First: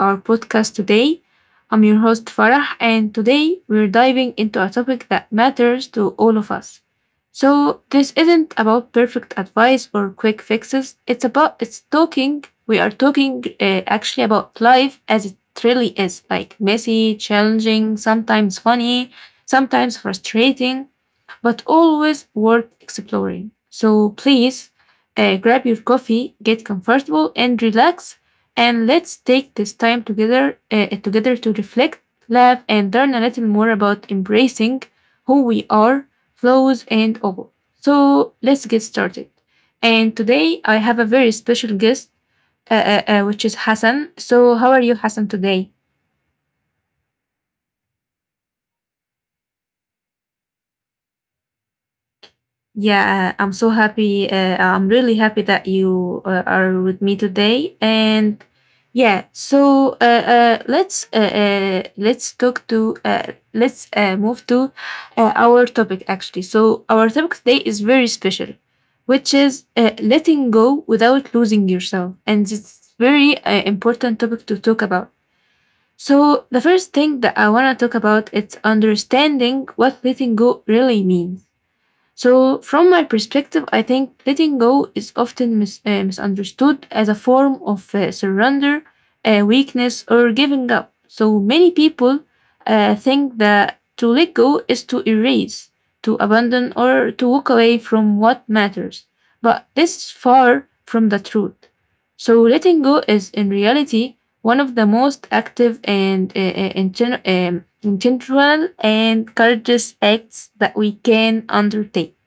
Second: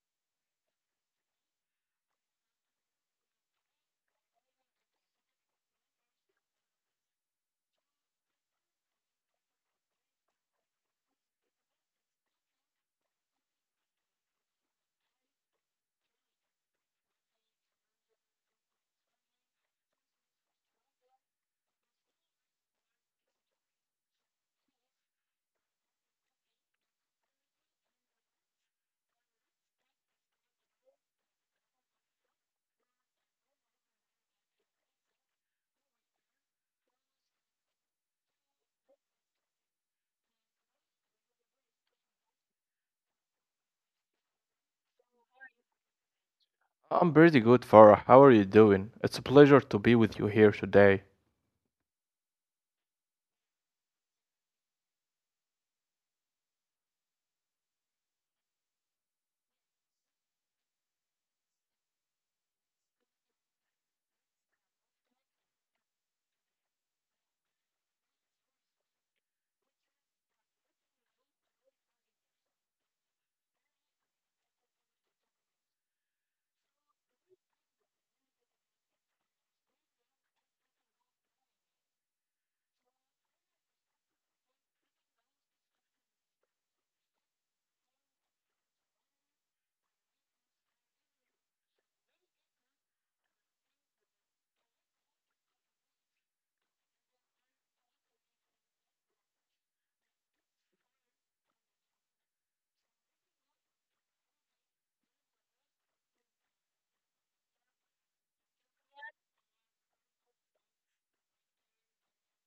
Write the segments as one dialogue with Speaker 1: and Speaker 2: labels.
Speaker 1: our podcast today. I'm your host Farah, and today we're diving into a topic that matters to all of us. So, this isn't about perfect advice or quick fixes. It's about it's talking. We are talking actually about life as it really is, like messy, challenging, sometimes funny, sometimes frustrating but always worth exploring. So please grab your coffee, get comfortable and relax, and let's take this time together together to reflect, laugh, and learn a little more about embracing who we are, flaws and all. So let's get started. And today I have a very special guest, which is Hassan. So how are you, Hassan, today?
Speaker 2: I'm pretty good, Farah. How are you doing? It's a pleasure to be with you here today.
Speaker 1: Yeah, I'm so happy. I'm really happy that you are with me today. And yeah, so let's talk to let's move to our topic actually. So our topic today is very special, which is letting go without losing yourself, and it's very important topic to talk about. So the first thing that I want to talk about is understanding what letting go really means so, from my perspective, I think letting go is often misunderstood as a form of surrender, weakness, or giving up. So, many people think that to let go is to erase, to abandon, or to walk away from what matters. But this is far from the truth. So, letting go is in reality one of the most active and in general and courageous acts that we can undertake.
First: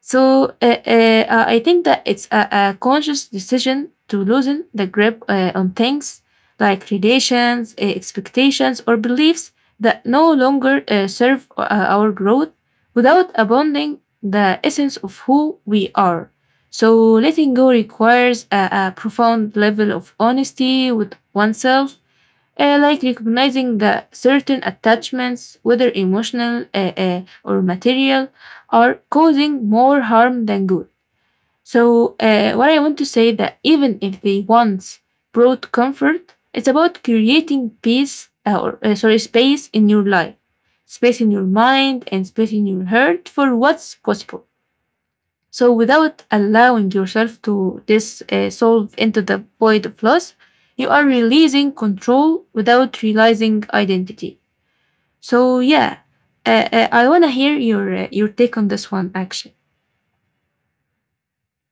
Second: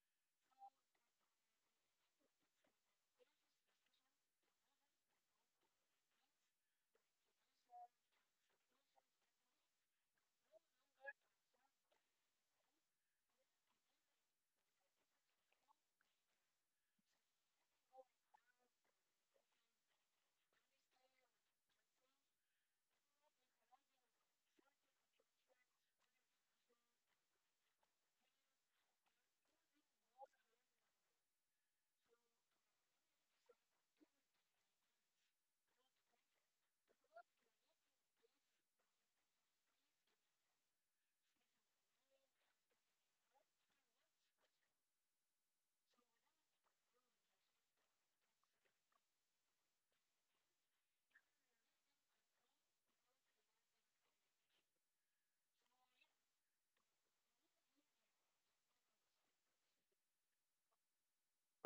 Speaker 1: So I think that it's a conscious decision to loosen the grip on things like relations, expectations, or beliefs that no longer serve our growth without abandoning the essence of who we are. So letting go requires a profound level of honesty with oneself like recognizing that certain attachments, whether emotional or material, are causing more harm than good. So, what I want to say that even if they once brought comfort, it's about creating peace or sorry space in your life, space in your mind, and space in your heart for what's possible. So, without allowing yourself to dissolve into the void of loss, you are releasing control without realizing identity. So, yeah, I want to hear your take on this one, actually.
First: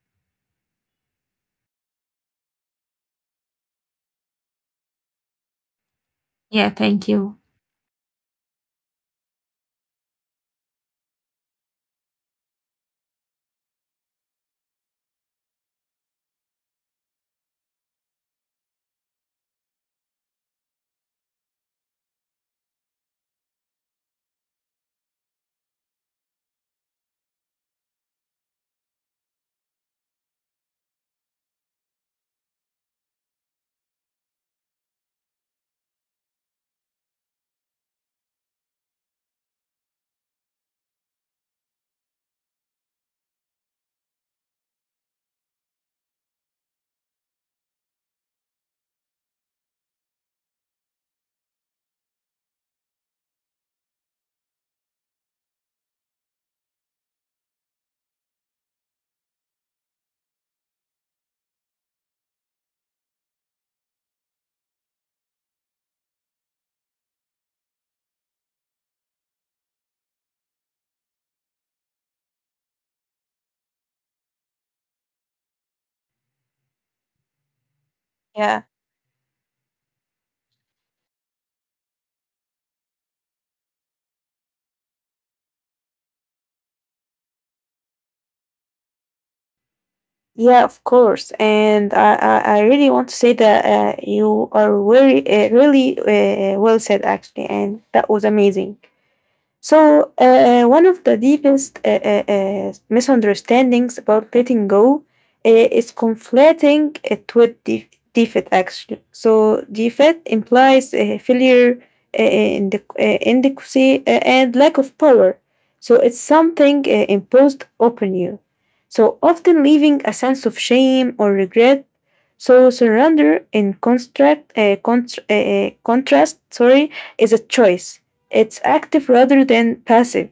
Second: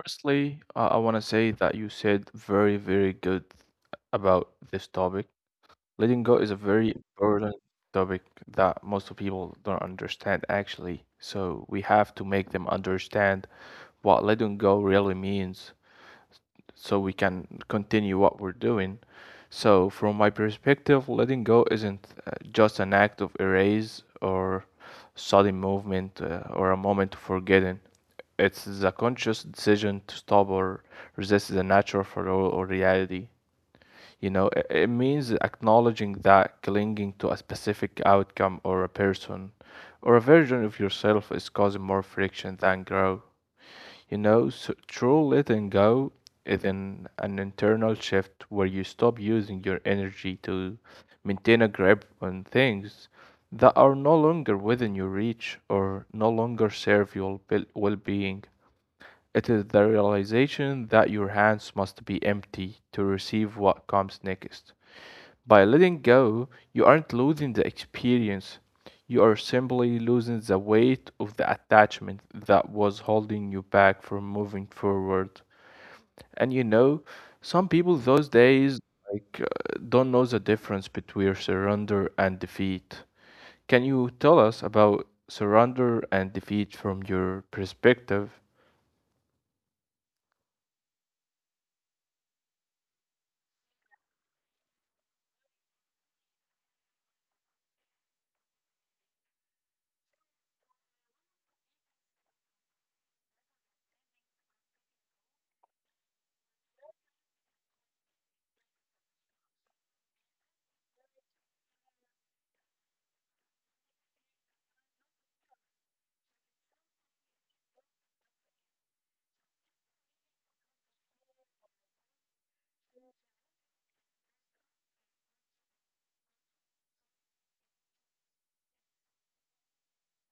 Speaker 2: Firstly, I want to say that you said very, very good about this topic. Letting go is a
Speaker 1: Yeah,
Speaker 2: very
Speaker 1: thank you.
Speaker 2: important topic that most of people don't understand, actually. So we have to make them understand what letting go really means so we can continue what we're doing. So, from my perspective, letting go isn't just an act of erase or sudden movement or a moment of forgetting. It's the conscious decision to stop or resist the natural flow or reality. You know, it means acknowledging that clinging to a specific outcome or a person or a version of yourself is causing more friction than growth. You know, so true letting go is an internal shift where you stop using your energy to maintain a grip on things that are no longer within your reach or no longer serve your well being. It is the realization that your hands must be empty to receive what comes next. By letting go, you aren't losing the experience. You are simply losing the weight of the attachment that was holding you back from moving forward. And you know, some people those
Speaker 1: Yeah,
Speaker 2: days like uh, don't know the difference between surrender and defeat. Can you tell us about surrender and defeat from your perspective?
Speaker 1: yeah, of course. And I really want to say that you are really well said, actually. And that was amazing. So, one of the deepest misunderstandings about letting go is conflating it with defeat, actually. So, defeat implies failure, in the, inadequacy, and lack of power. So, it's something imposed upon you. So, often leaving a sense of shame or regret. So, surrender in contrast, sorry, is a choice it's active rather than passive.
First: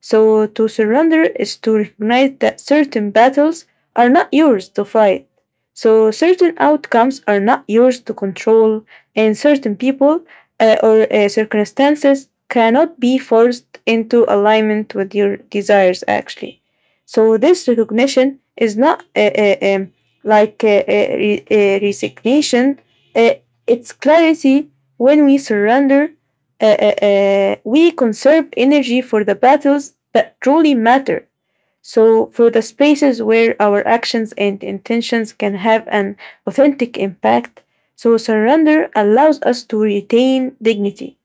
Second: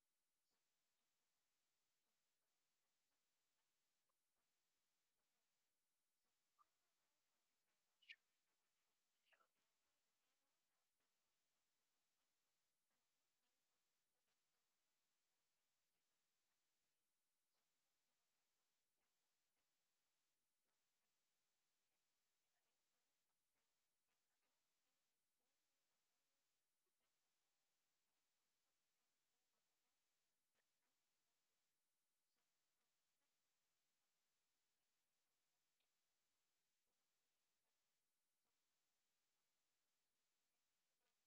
Speaker 1: So to surrender is to recognize that certain battles are not yours to fight. So certain outcomes are not yours to control, and certain people or circumstances cannot be forced into alignment with your desires, actually. So this recognition is not like resignation, uh, it's clarity when we surrender we conserve energy for the battles that truly matter. So, for the spaces where our actions and intentions can have an authentic impact, so surrender allows us to retain dignity,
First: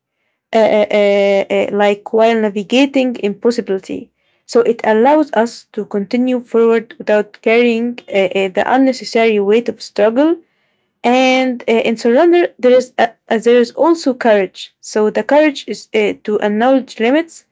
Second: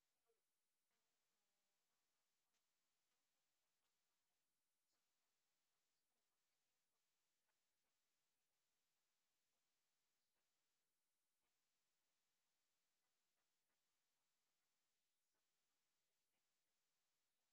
Speaker 1: like while navigating impossibility. So, it allows us to continue forward without carrying the unnecessary weight of struggle and in surrender there is there is also courage so the courage is to acknowledge limits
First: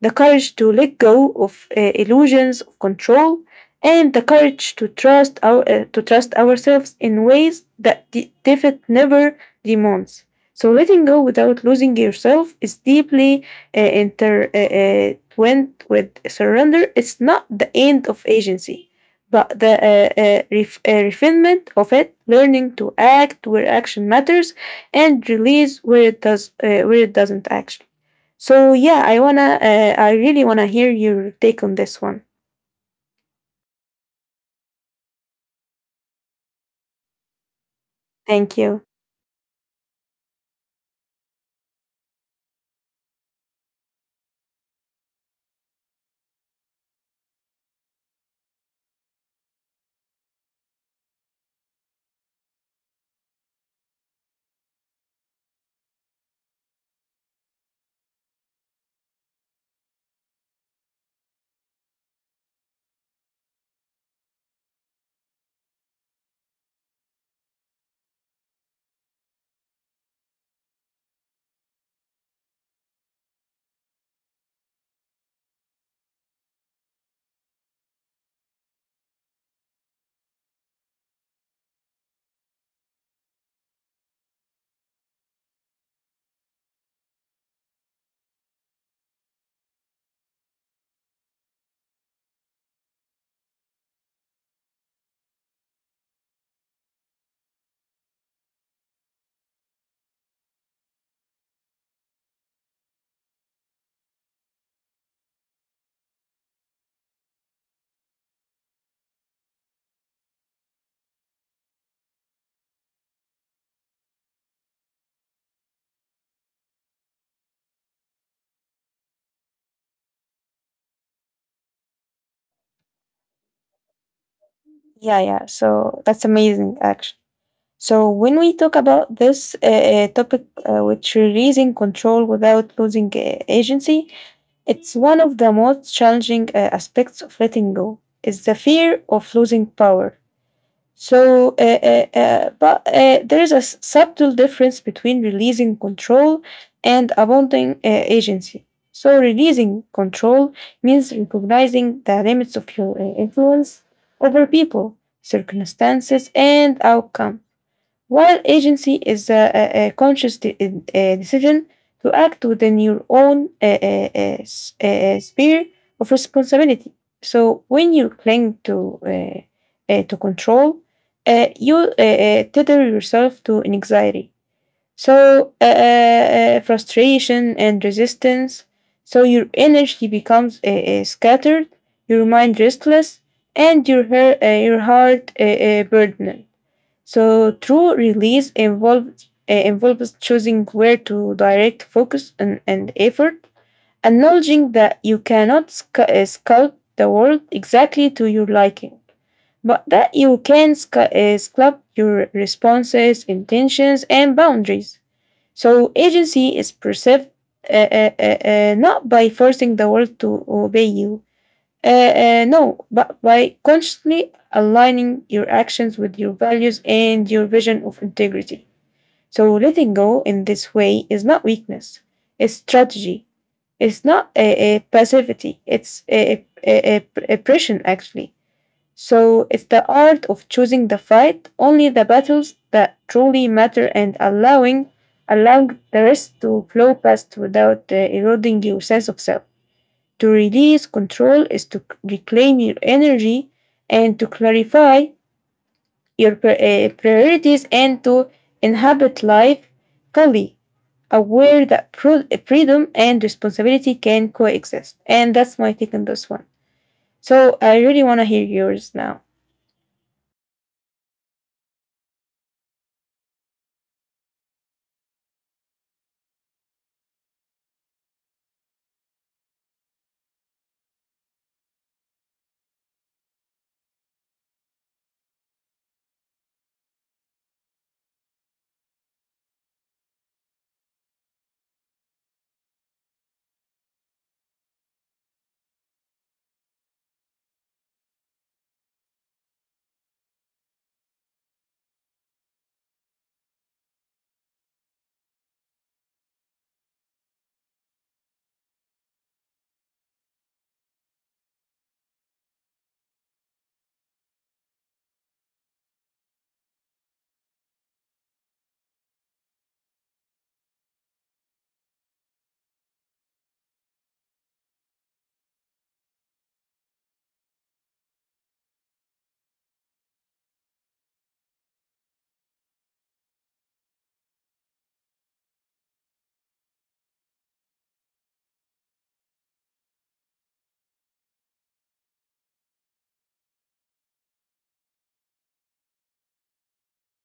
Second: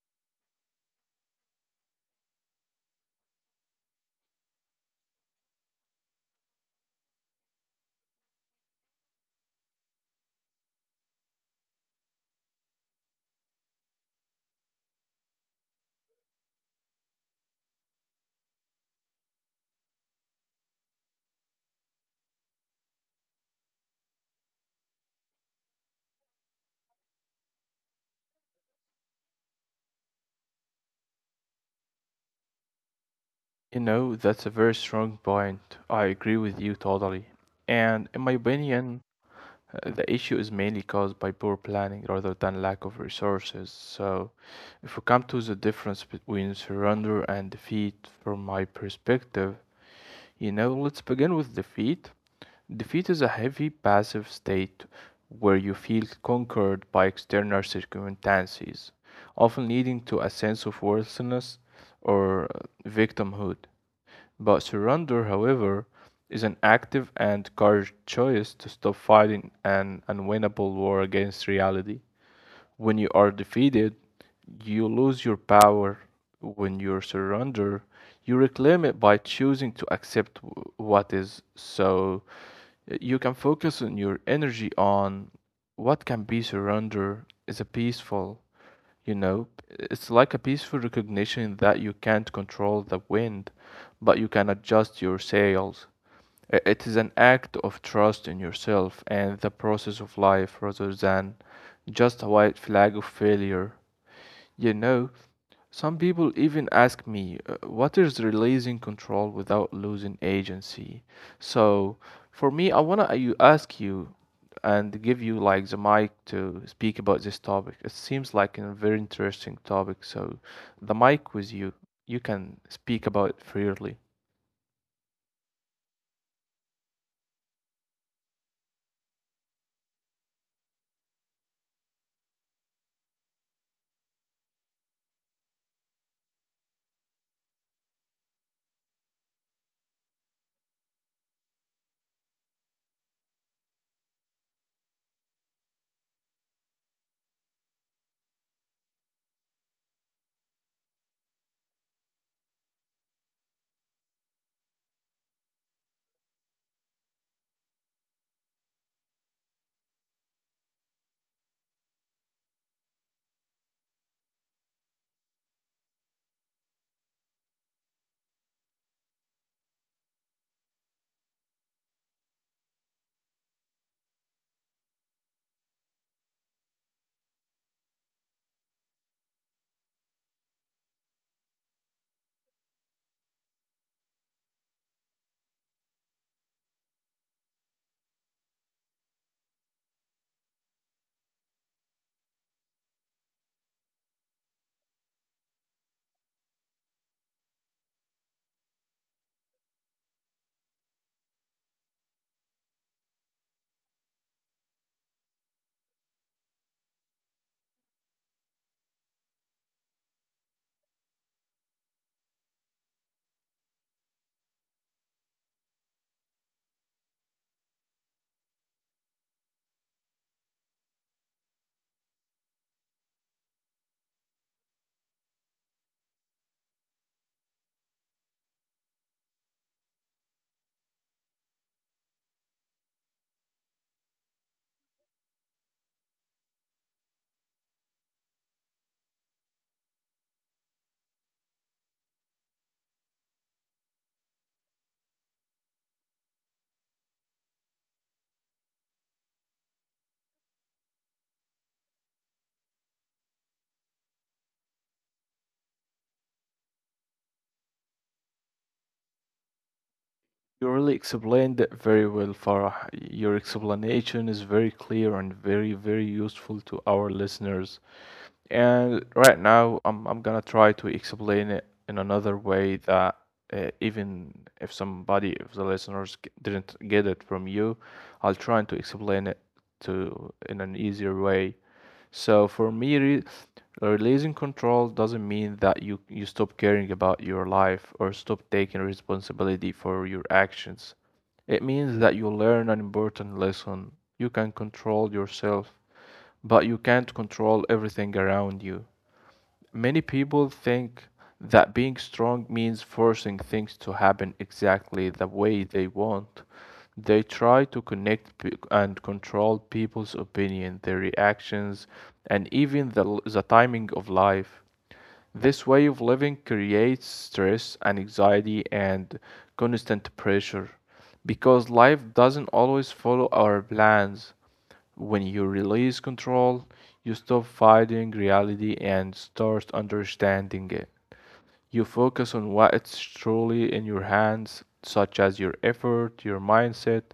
Speaker 1: the courage to let go of illusions of control, and the courage to trust our to trust ourselves in ways that defeat never demands. So letting go without losing yourself is deeply intertwined with surrender. It's not the end of agency, but the refinement of it, learning to act where action matters, and release where it does where it doesn't action. So yeah, I really wanna hear your take on this one.
Speaker 2: You know, that's a very strong point. I agree with you totally. And in my
Speaker 1: Thank you.
Speaker 2: opinion, the issue is mainly caused by poor planning rather than lack of resources. So, if we come to the difference between surrender and defeat, from my perspective, you know, let's begin with defeat. Defeat is a heavy passive state where you feel conquered by external circumstances, often leading to a sense of worthlessness or victimhood. But surrender, however, is an active and courageous choice to stop fighting an unwinnable war against reality. When you are defeated, you lose your power. When you surrender, you reclaim it by choosing to accept what is. So you can focus on your energy on what can be. Surrender is a peaceful, you know, it's like a peaceful recognition that you can't control the wind, but you can adjust your sails. It is an act of trust in yourself and the process of life rather than just a white flag of failure. You know, some people even ask me, what is releasing control without losing agency? So, for me, I want to ask you and give you like the mic to speak about this topic. It seems like a very interesting topic. So, the mic with you. You can speak about it freely.
Speaker 1: Yeah, yeah. So that's amazing, actually. So when we talk about this topic, which releasing control without losing agency, it's one of the most challenging aspects of letting go. Is the fear of losing power. So, but there is a subtle difference between releasing control and abandoning agency. So, releasing control means recognizing the limits of your influence over people, circumstances, and outcomes. While agency is a conscious decision to act within your own sphere of responsibility. So when you cling to control, you tether yourself to anxiety, so frustration and resistance. So your energy becomes scattered, your mind restless, and your your heart burdened. So true release involves choosing where to direct focus and effort, acknowledging that you cannot sculpt the world exactly to your liking, but that you can sculpt your responses, intentions, and boundaries. So agency is perceived not by forcing the world to obey you, no, but by constantly aligning your actions with your values and your vision of integrity. So letting go in this way is not weakness, it's strategy. It's not a passivity, it's a oppression actually. So it's the art of choosing the fight, only the battles that truly matter and allowing the rest to flow past without eroding your sense of self. To release control is to reclaim your energy and to clarify your priorities and to inhabit life fully, aware that freedom and responsibility can coexist. And that's my take on this one. So I really want to hear yours now.
Speaker 2: You really explained it very well, Farah. Your explanation is very clear and very, very useful to our listeners. And right now, I'm gonna try to explain it in another way that even if somebody, if the listeners didn't get it from you, I'll try to explain it to in an easier way. So for me, re releasing control doesn't mean that you stop caring about your life or stop taking responsibility for your actions. It means that you learn an important lesson. You can control yourself, but you can't control everything around you. Many people think that being strong means forcing things to happen exactly the way they want. They try to connect and control people's opinion, their reactions, and even the timing of life. This way of living creates stress and anxiety and constant pressure because life doesn't always follow our plans. When you release control, you stop fighting reality and start understanding it. You focus on what's truly in your hands, such as your effort, your mindset,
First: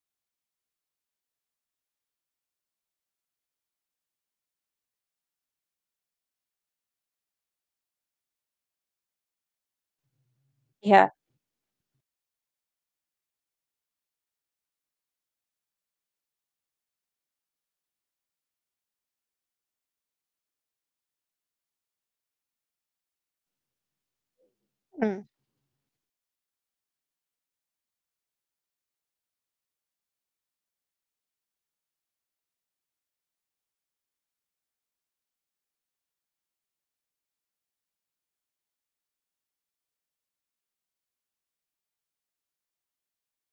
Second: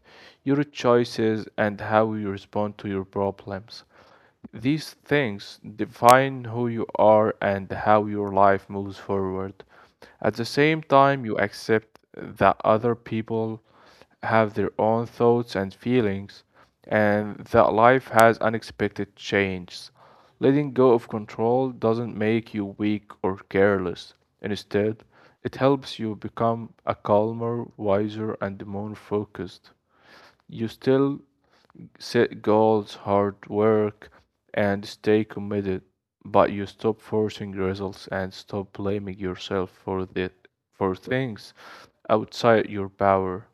Speaker 2: your choices, and how you respond to your problems. These things define who you are and how your life moves forward. At the same
Speaker 1: Yeah.
Speaker 2: time, you accept that other people have their own thoughts and feelings, and that life has unexpected changes. Letting go of control doesn't make you weak or careless. Instead,
Speaker 1: Mm.
Speaker 2: it helps you become a calmer, wiser, and more focused. You still set goals, hard work, and stay committed. But you stop forcing results and stop blaming yourself for the for things outside your power.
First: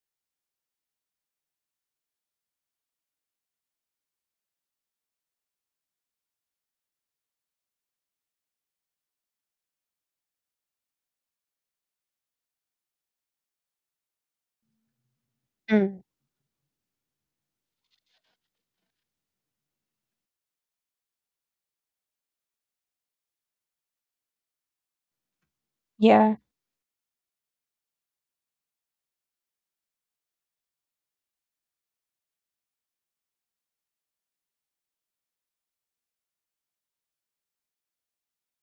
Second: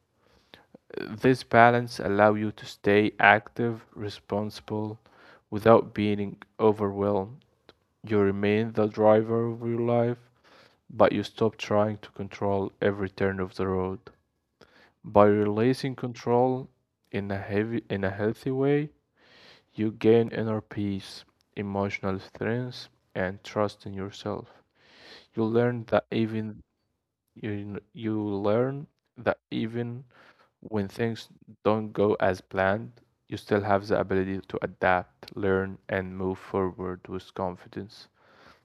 Speaker 2: This balance allow you to stay active, responsible, without being overwhelmed. You remain the driver of your life, but you stop trying to control every turn of the road. By releasing
Speaker 1: Mm.
Speaker 2: control in a healthy way, you gain inner peace, emotional strength, and trust in yourself. You learn that
Speaker 1: Yeah.
Speaker 2: even you learn that even when things don't go as planned, you still have the ability to adapt, learn, and move forward with confidence.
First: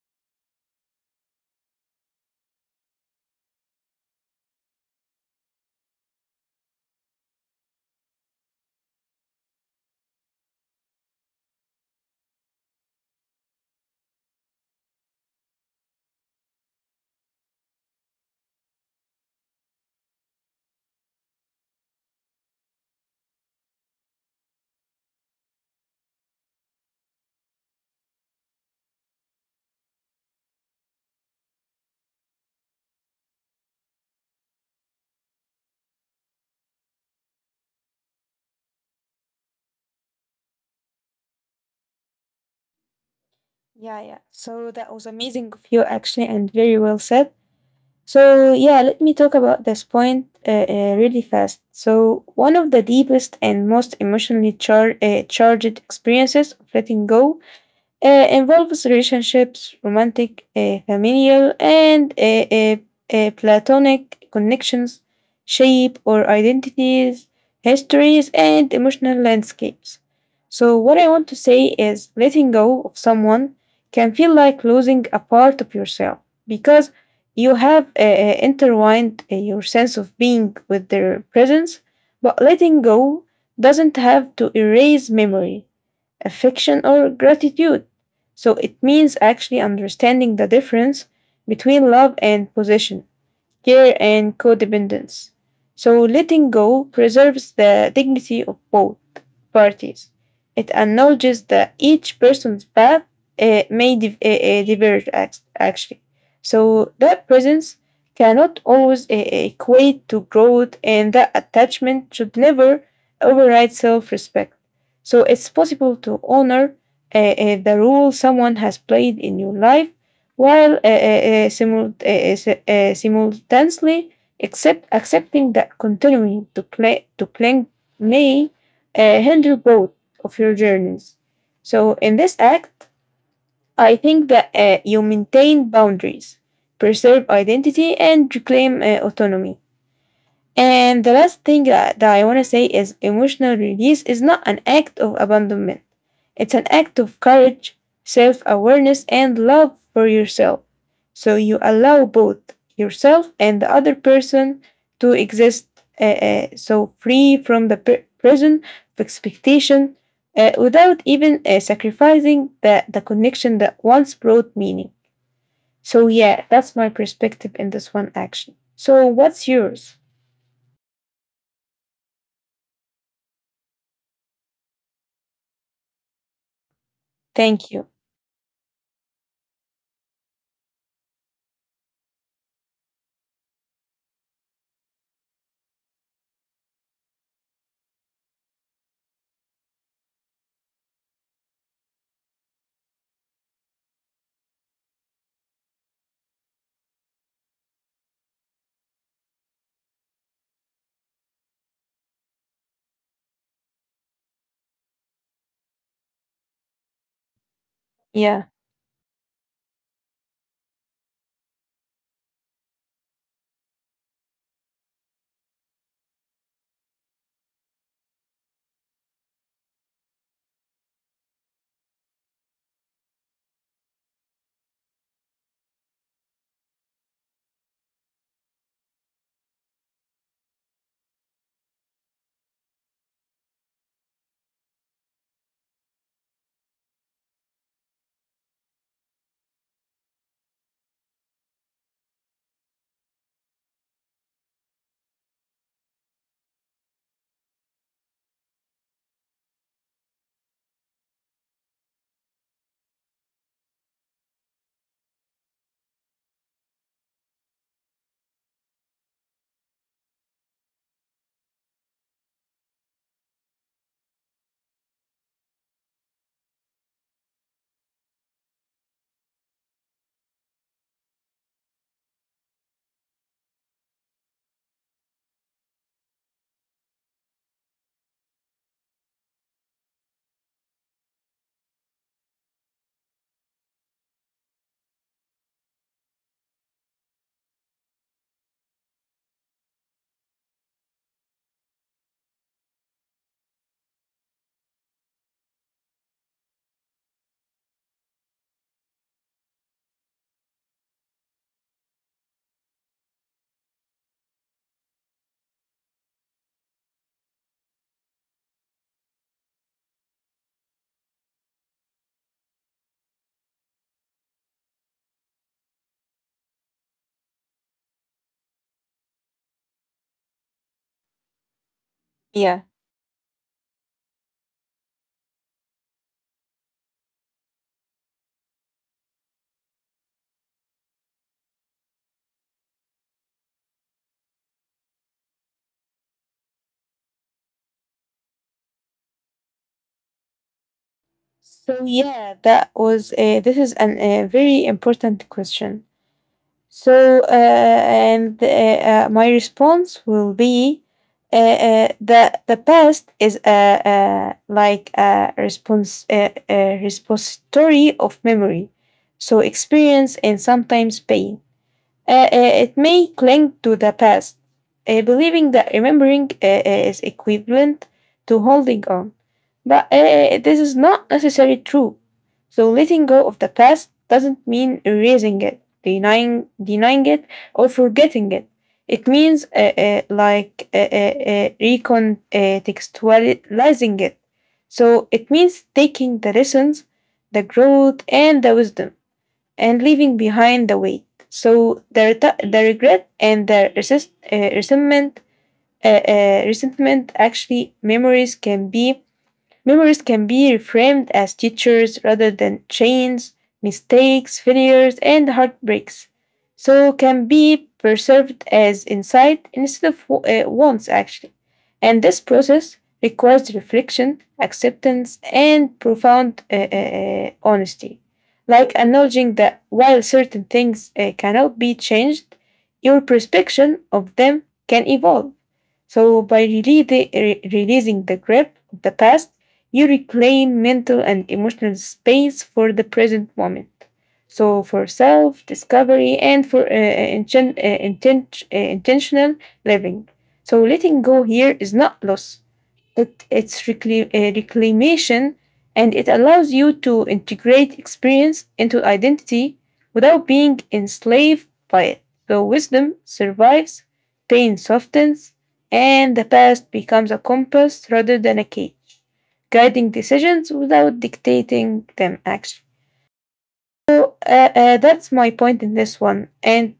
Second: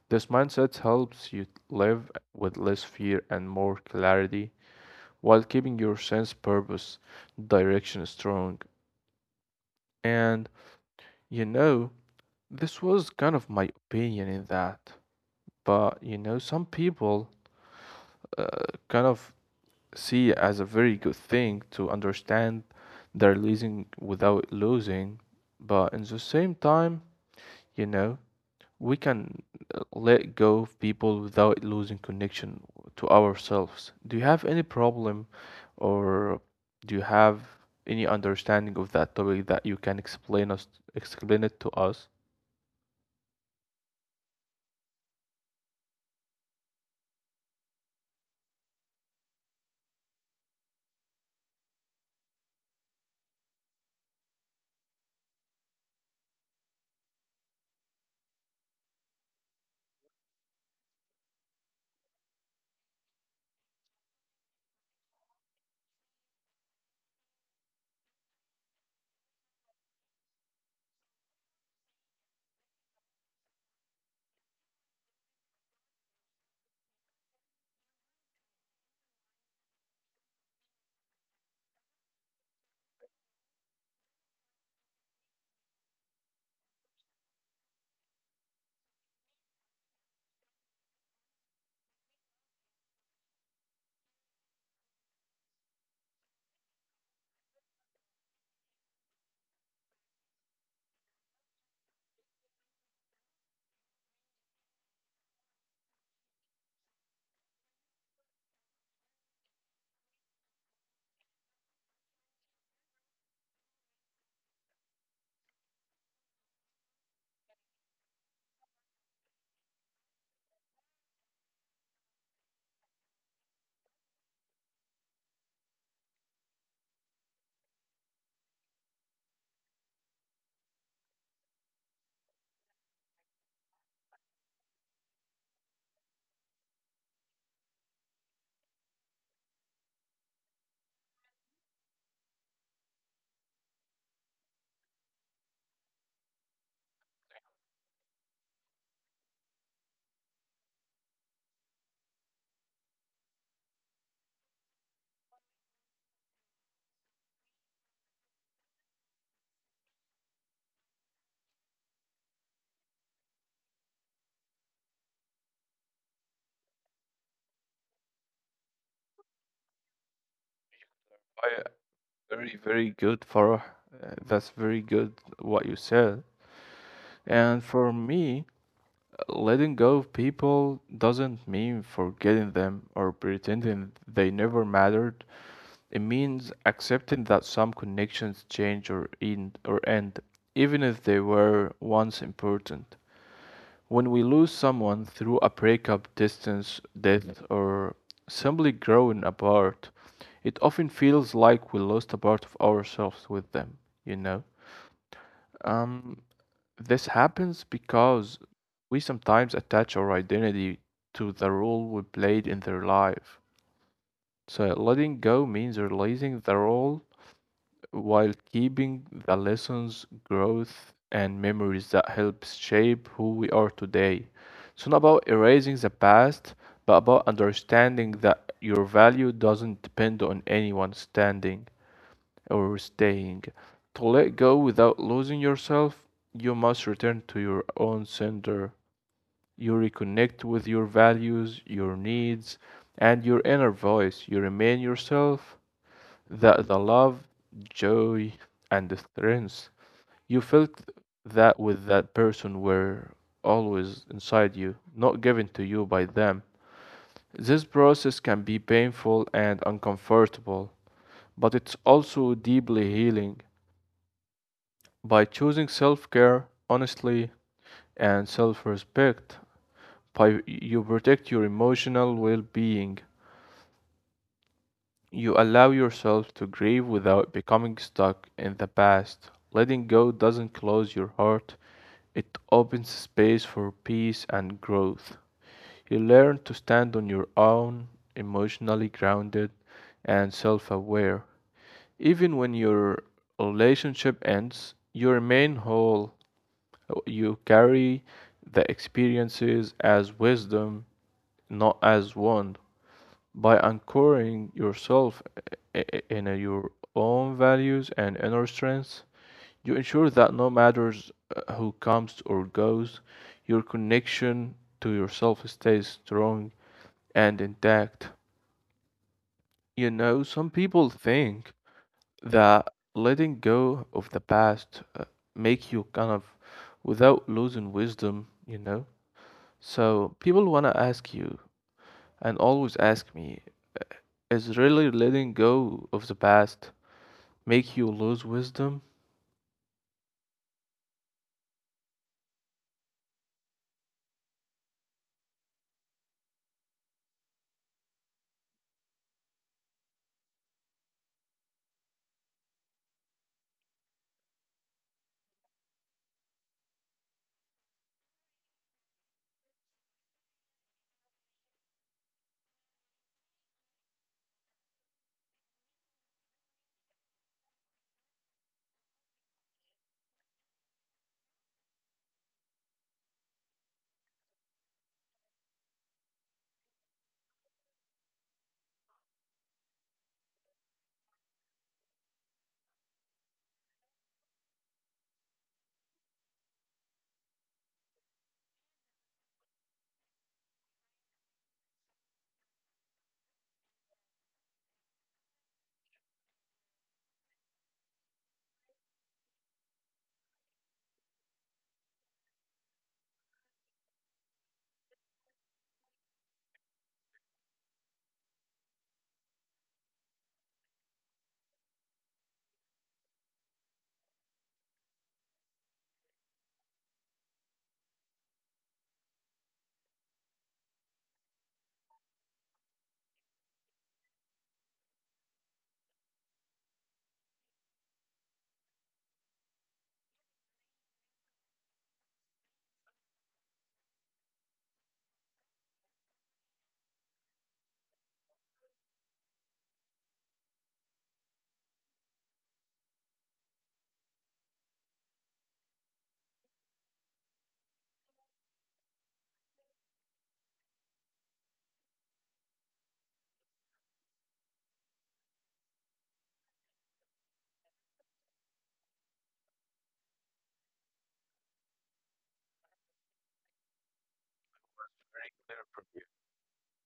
Speaker 2: This mindset helps you live with less fear and more clarity while keeping your sense purpose direction strong. And you know, this was kind of my opinion in that, but you know, some people uh, kind of see it as a very good thing to understand they're losing without losing, but in the same time, you know, we can let go of people without losing connection to ourselves. Do you have any problem or do you have any understanding of that topic that you can explain it to us?
Speaker 1: Yeah, yeah. So that was amazing of you, actually, and very well said. So, yeah, let me talk about this point really fast. So, one of the deepest and most emotionally charged experiences of letting go involves relationships, romantic, familial, and platonic connections, shape or identities, histories, and emotional landscapes. So, what I want to say is letting go of someone can feel like losing a part of yourself because you have intertwined your sense of being with their presence, but letting go doesn't have to erase memory affection, or gratitude. So it means actually understanding the difference between love and possession care, and codependence. So letting go preserves the dignity of both parties. It acknowledges that each person's path diverge, actually. So that presence cannot always equate to growth, and that attachment should never override self respect. So it's possible to honor the role someone has played in your life while simultaneously accepting that continuing to cling may hinder both of your journeys. So, in this act, I think that you maintain boundaries, preserve identity, and reclaim autonomy. And the last thing that I want to say is emotional release is not an act of abandonment. It's an act of courage, self awareness, and love for yourself. So you allow both yourself and the other person to exist so free from the prison of expectation without even sacrificing the connection that once brought meaning. So, yeah, that's my perspective in this one action. So, what's yours?
Speaker 2: Very, very good, Farah. That's very good what you said. And
Speaker 1: Thank you.
Speaker 2: for me, letting go of people doesn't mean forgetting them or pretending they never mattered. It means accepting that some connections change or end, even if they were once important. When we lose someone through a breakup, distance, death, or simply growing apart, it often feels like we lost a part of ourselves with them, you know? Um, this happens because
Speaker 1: Yeah,
Speaker 2: we sometimes attach our identity to the role we played in their life. So letting go means releasing the role while keeping the lessons, growth, and memories that helps shape who we are today. It's not about erasing the past, but about understanding that your value doesn't depend on anyone's standing or staying. To let go without losing yourself, you must return to your own center. You reconnect with your values, your needs, and your inner voice. You remain yourself, that the love, joy, and the strength you felt that with that person were always inside you, not given to you by them. This process can be painful and uncomfortable, but it's also deeply healing. By choosing self care honestly and self respect, you protect your emotional well being. You allow yourself to grieve without becoming stuck in the past. Letting go doesn't close your heart, it opens space for peace and growth. You learn to stand on your own, emotionally grounded and self aware. Even when your relationship ends, you remain whole. You carry the experiences as wisdom, not as wand. By anchoring yourself in your own values and inner strengths, you ensure that no matter who comes or goes, your connection to yourself stays strong and intact. You know, some people think
Speaker 1: yeah.
Speaker 2: that letting go of the past make you kind of without losing wisdom, you know. So people wanna ask you, and always ask me, is really letting go of the past make you lose wisdom?
Speaker 1: So yeah, that was a, this is an, a very important question. So and my response will be the past is like a repository of memory, so experience and sometimes pain. It may cling to the past, believing that remembering is equivalent to holding on. But this is not necessarily true. So letting go of the past doesn't mean erasing it, denying it, or forgetting it. It means recontextualizing it. So it means taking the lessons, the growth, and the wisdom and leaving behind the weight. So the regret and the resentment actually Memories can be reframed as teachers rather than chains, mistakes, failures, and heartbreaks. So can be preserved as insight instead of wants, actually. And this process requires reflection, acceptance, and profound honesty. Like acknowledging that while certain things cannot be changed, your perception of them can evolve. So by releasing the grip of the past, you reclaim mental and emotional space for the present moment. So for self discovery and for intentional living. So letting go here is not loss, it's reclamation, and it allows you to integrate experience into identity without being enslaved by it. So wisdom survives, pain softens, and the past becomes a compass rather than a cage, guiding decisions without dictating them. Actually, so that's my point in this one, and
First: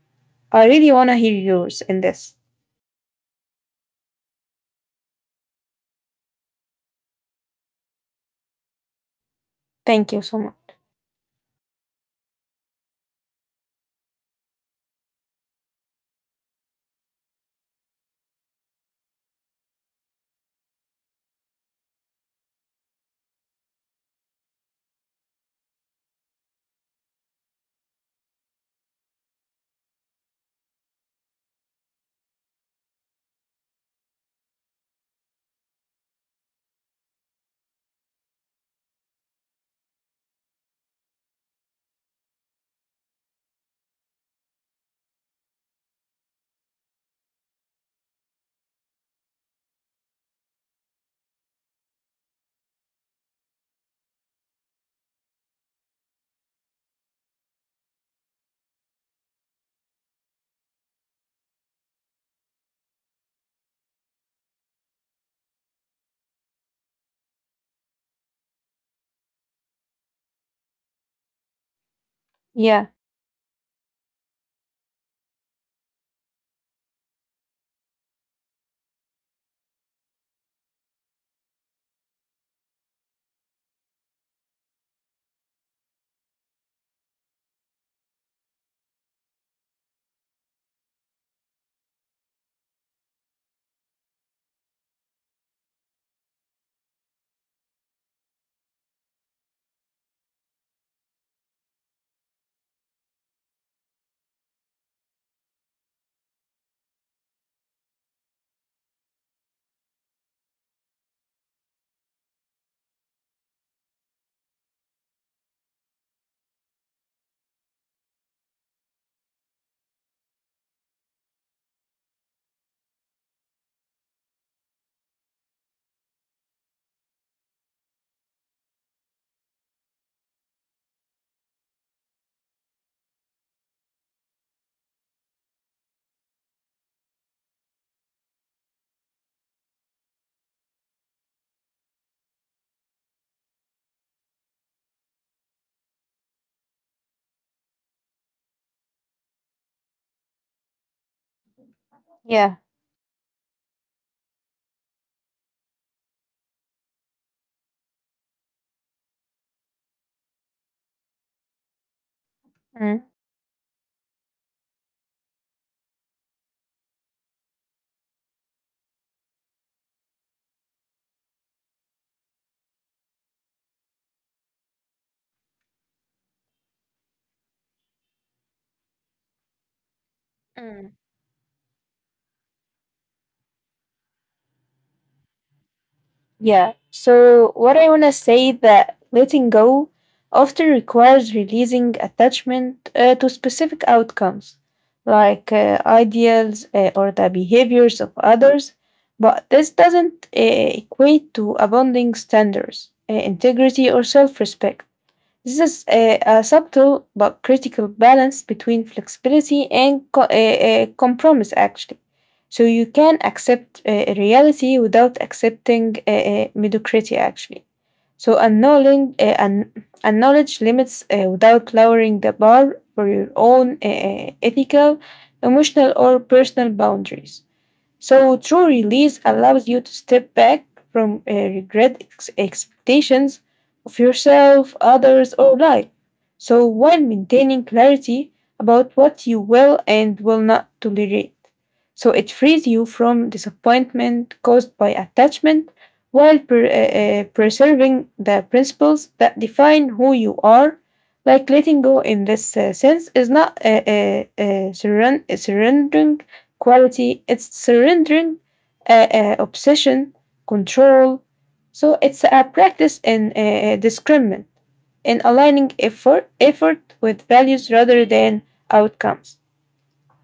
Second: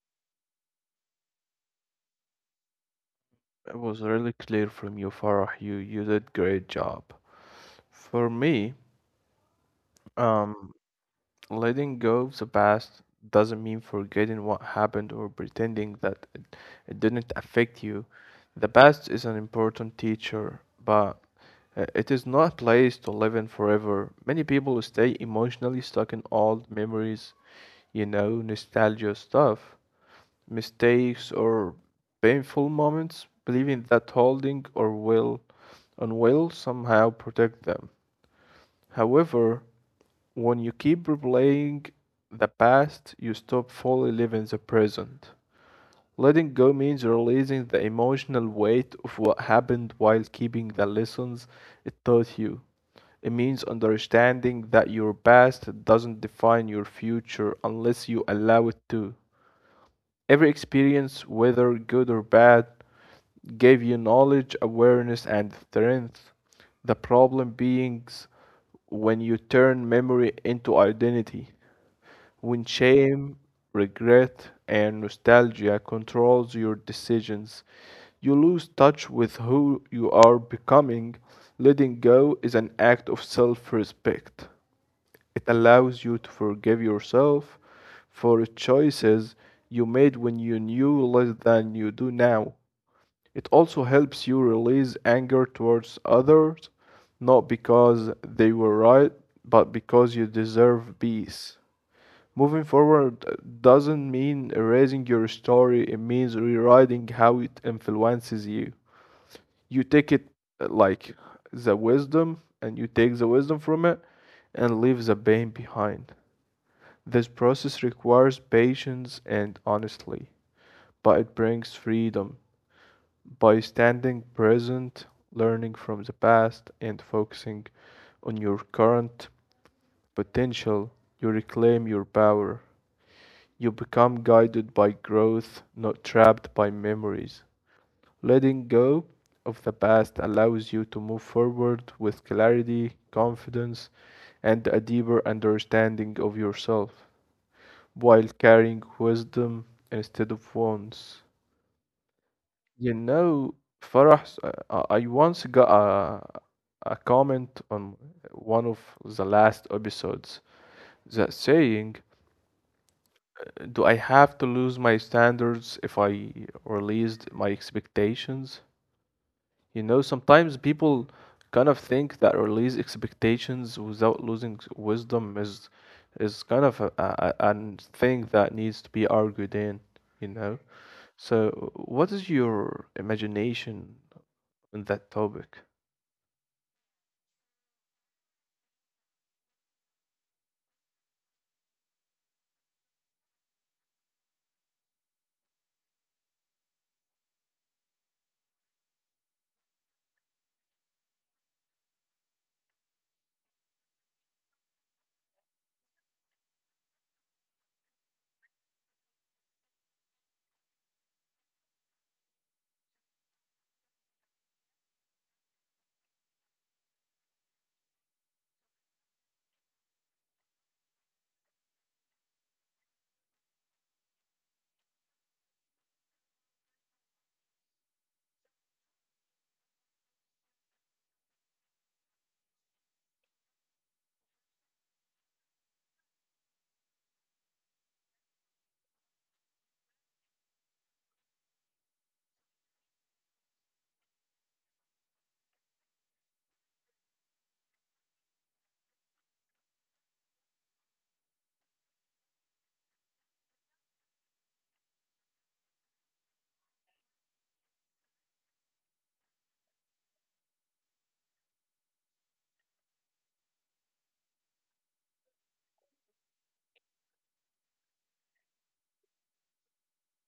Speaker 1: I really want to hear yours in this.
Speaker 2: It was really clear from you, Farah. You did great job. For me,
Speaker 1: Thank you so much.
Speaker 2: um, letting go of the past doesn't mean forgetting what happened or pretending that it didn't affect you. The past is an important teacher, but it is not a place to live in forever. Many people stay emotionally stuck in old memories, you know, nostalgia stuff, mistakes, or painful moments, believing that holding or will on will somehow protect them. However, when you keep replaying the past, you stop fully living the present. Letting go means releasing the emotional weight of what happened while keeping the lessons it taught you. It means understanding that your past doesn't define your future unless you allow it to. Every experience, whether good or bad, gave you knowledge, awareness, and strength. The problem beings when you turn memory into identity, when
Speaker 1: Yeah.
Speaker 2: shame, regret, and nostalgia controls your decisions, you lose touch with who you are becoming. Letting go is an act of self respect. It allows you to forgive yourself for choices you made when you knew less than you do now. It also helps you release anger towards others, not because they were right, but because you deserve peace. Moving forward doesn't mean erasing your story, it means rewriting how it influences you. You take it uh, like the wisdom, and you take the wisdom from it and leave the pain behind. This process requires patience and honesty, but it brings freedom by standing present, learning from the past, and focusing on your current potential, you reclaim your power. You become guided by growth, not trapped by memories. Letting go of the past allows you to move forward with clarity, confidence, and a deeper understanding of yourself while carrying wisdom instead of wounds.
Speaker 1: Yeah.
Speaker 2: You know, Farah, I once got a comment on one of the last episodes that saying,
Speaker 1: Mm.
Speaker 2: do I have to lose my standards if I released my expectations? You know, sometimes people kind of think that release expectations without losing wisdom is kind of a an thing that needs to be argued in, you know?
Speaker 1: Mm.
Speaker 2: So, what is your imagination on that topic?
Speaker 1: Yeah. So what I want to say that letting go often requires releasing attachment to specific outcomes, like ideals or the behaviors of others. But this doesn't equate to abounding standards, integrity, or self respect. This is a subtle but critical balance between flexibility and a compromise, actually. So you can accept reality without accepting mediocrity, actually. So annulling, acknowledge limits without lowering the bar for your own ethical, emotional, or personal boundaries. So true release allows you to step back from regret expectations of yourself, others, or life. So while maintaining clarity about what you will and will not tolerate. So it frees you from disappointment caused by attachment while preserving the principles that define who you are. Like letting go in this sense is not surrendering quality. It's surrendering obsession, control. So it's a practice in discernment, in aligning effort with values rather than outcomes.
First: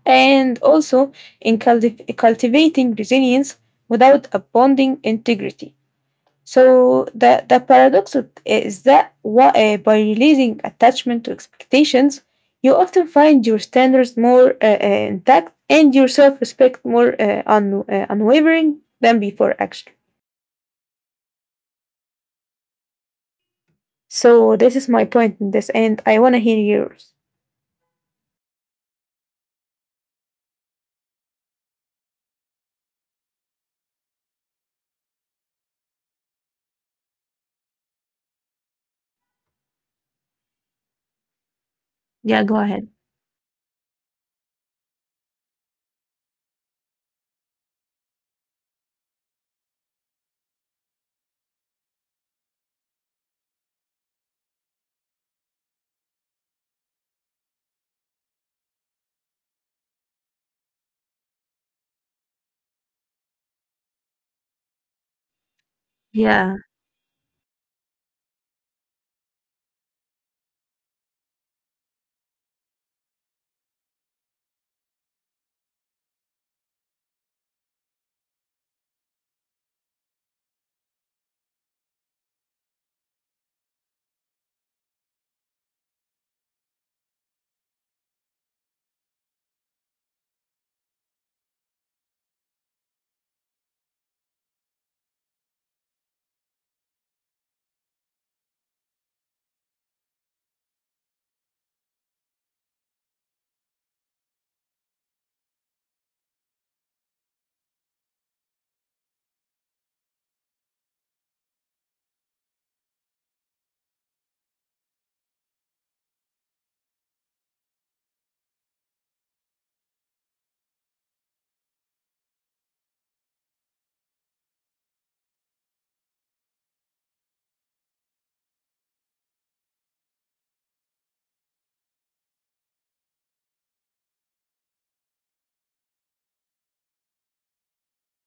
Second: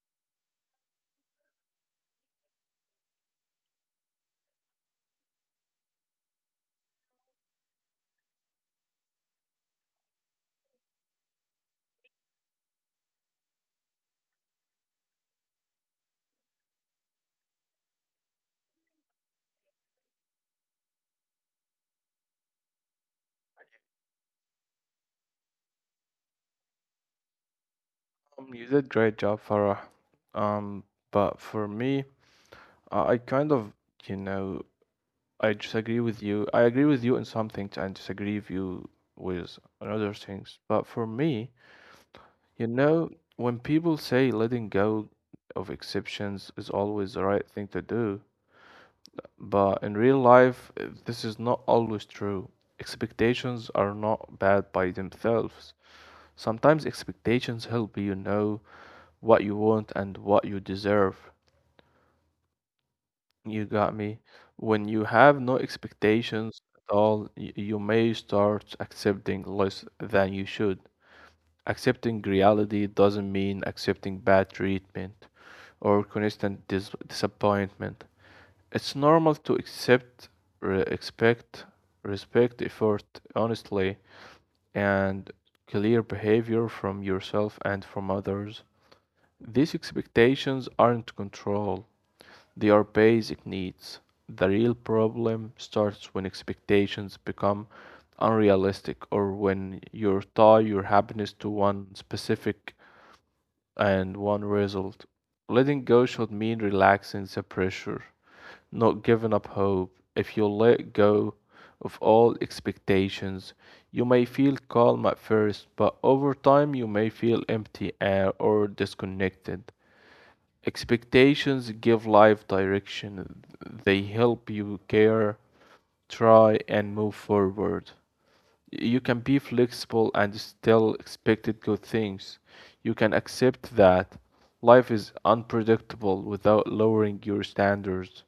Speaker 1: And also in cultivating resilience without abandoning integrity. So the paradox is that by releasing attachment to expectations, you often find your standards more intact and your self-respect more unwavering than before, actually. So this is my point in this, and I want to hear yours.
Speaker 2: You did great job, Farah. Um, but for me, I kind of, you know, I disagree with you. I agree with you in some things and disagree with you with on other things. But for me,
Speaker 1: Yeah, go
Speaker 2: you
Speaker 1: ahead.
Speaker 2: know, when people say letting go of exceptions is always the right thing to do, but in real life, this is not always true. Expectations are not bad by themselves. Sometimes expectations help you know what you want and what you deserve. You got me. When you have no
Speaker 1: Yeah,
Speaker 2: expectations at all, you may start accepting less than you should. Accepting reality doesn't mean accepting bad treatment or constant disappointment. It's normal to accept, re expect, respect effort honestly, and clear behavior from yourself and from others. These expectations aren't control. They are basic needs. The real problem starts when expectations become unrealistic or when you tie your happiness to one specific and one result. Letting go should mean relaxing the pressure, not giving up hope. If you let go of all expectations, you may feel calm at first, but over time you may feel empty or disconnected. Expectations give life direction. They help you care, try, and move forward. You can be flexible and still expect good things. You can accept that life is unpredictable without lowering your standards.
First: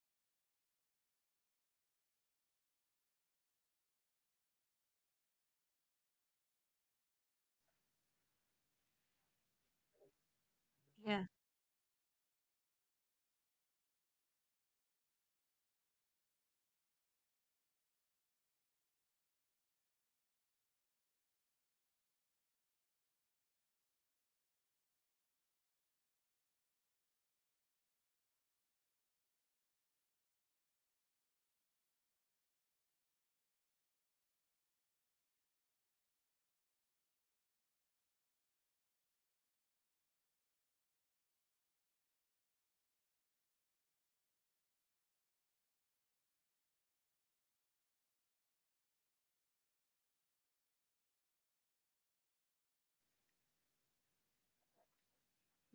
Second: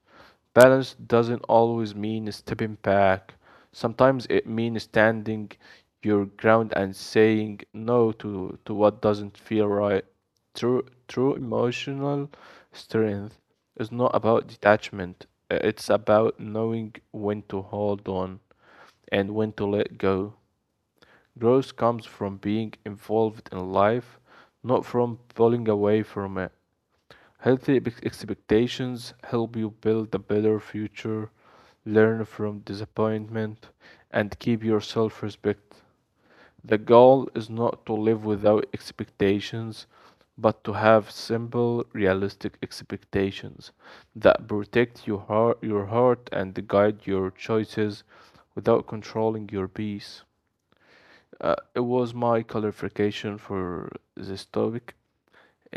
Speaker 2: Balance doesn't always mean stepping back. Sometimes it means standing your ground and saying no to what doesn't feel right. True,
Speaker 1: yeah,
Speaker 2: true emotional strength is not about detachment, it's about knowing when to hold on and when to let go. Growth comes from being involved in life, not from pulling away from it. Healthy expectations help you build a better future, learn from disappointment, and keep your self respect. The goal is not to live without expectations, but to have simple, realistic expectations that protect your heart and guide your choices without controlling your peace. It was my clarification for this topic,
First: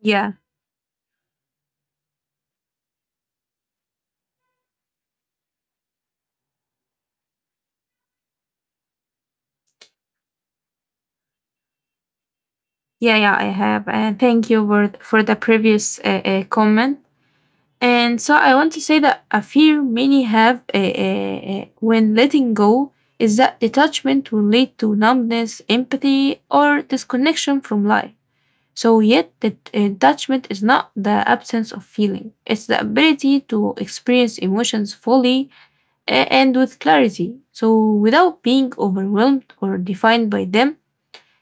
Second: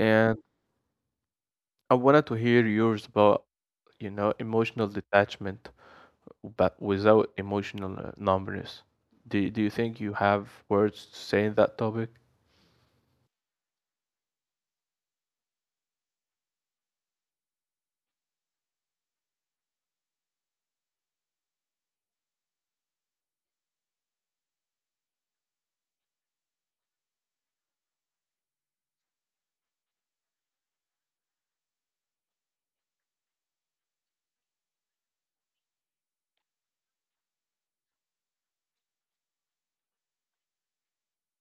Speaker 1: yeah,
Speaker 2: I wanted to hear yours about, you know, emotional detachment, but without emotional numbness. Do you think you have words to say in that topic?
Speaker 1: yeah, yeah. I have, and thank you for the previous comment. And so I want to say that a fear many have when letting go is that detachment will lead to numbness, empathy, or disconnection from life. So yet, the detachment is not the absence of feeling, it's the ability to experience emotions fully and with clarity. So without being overwhelmed or defined by them,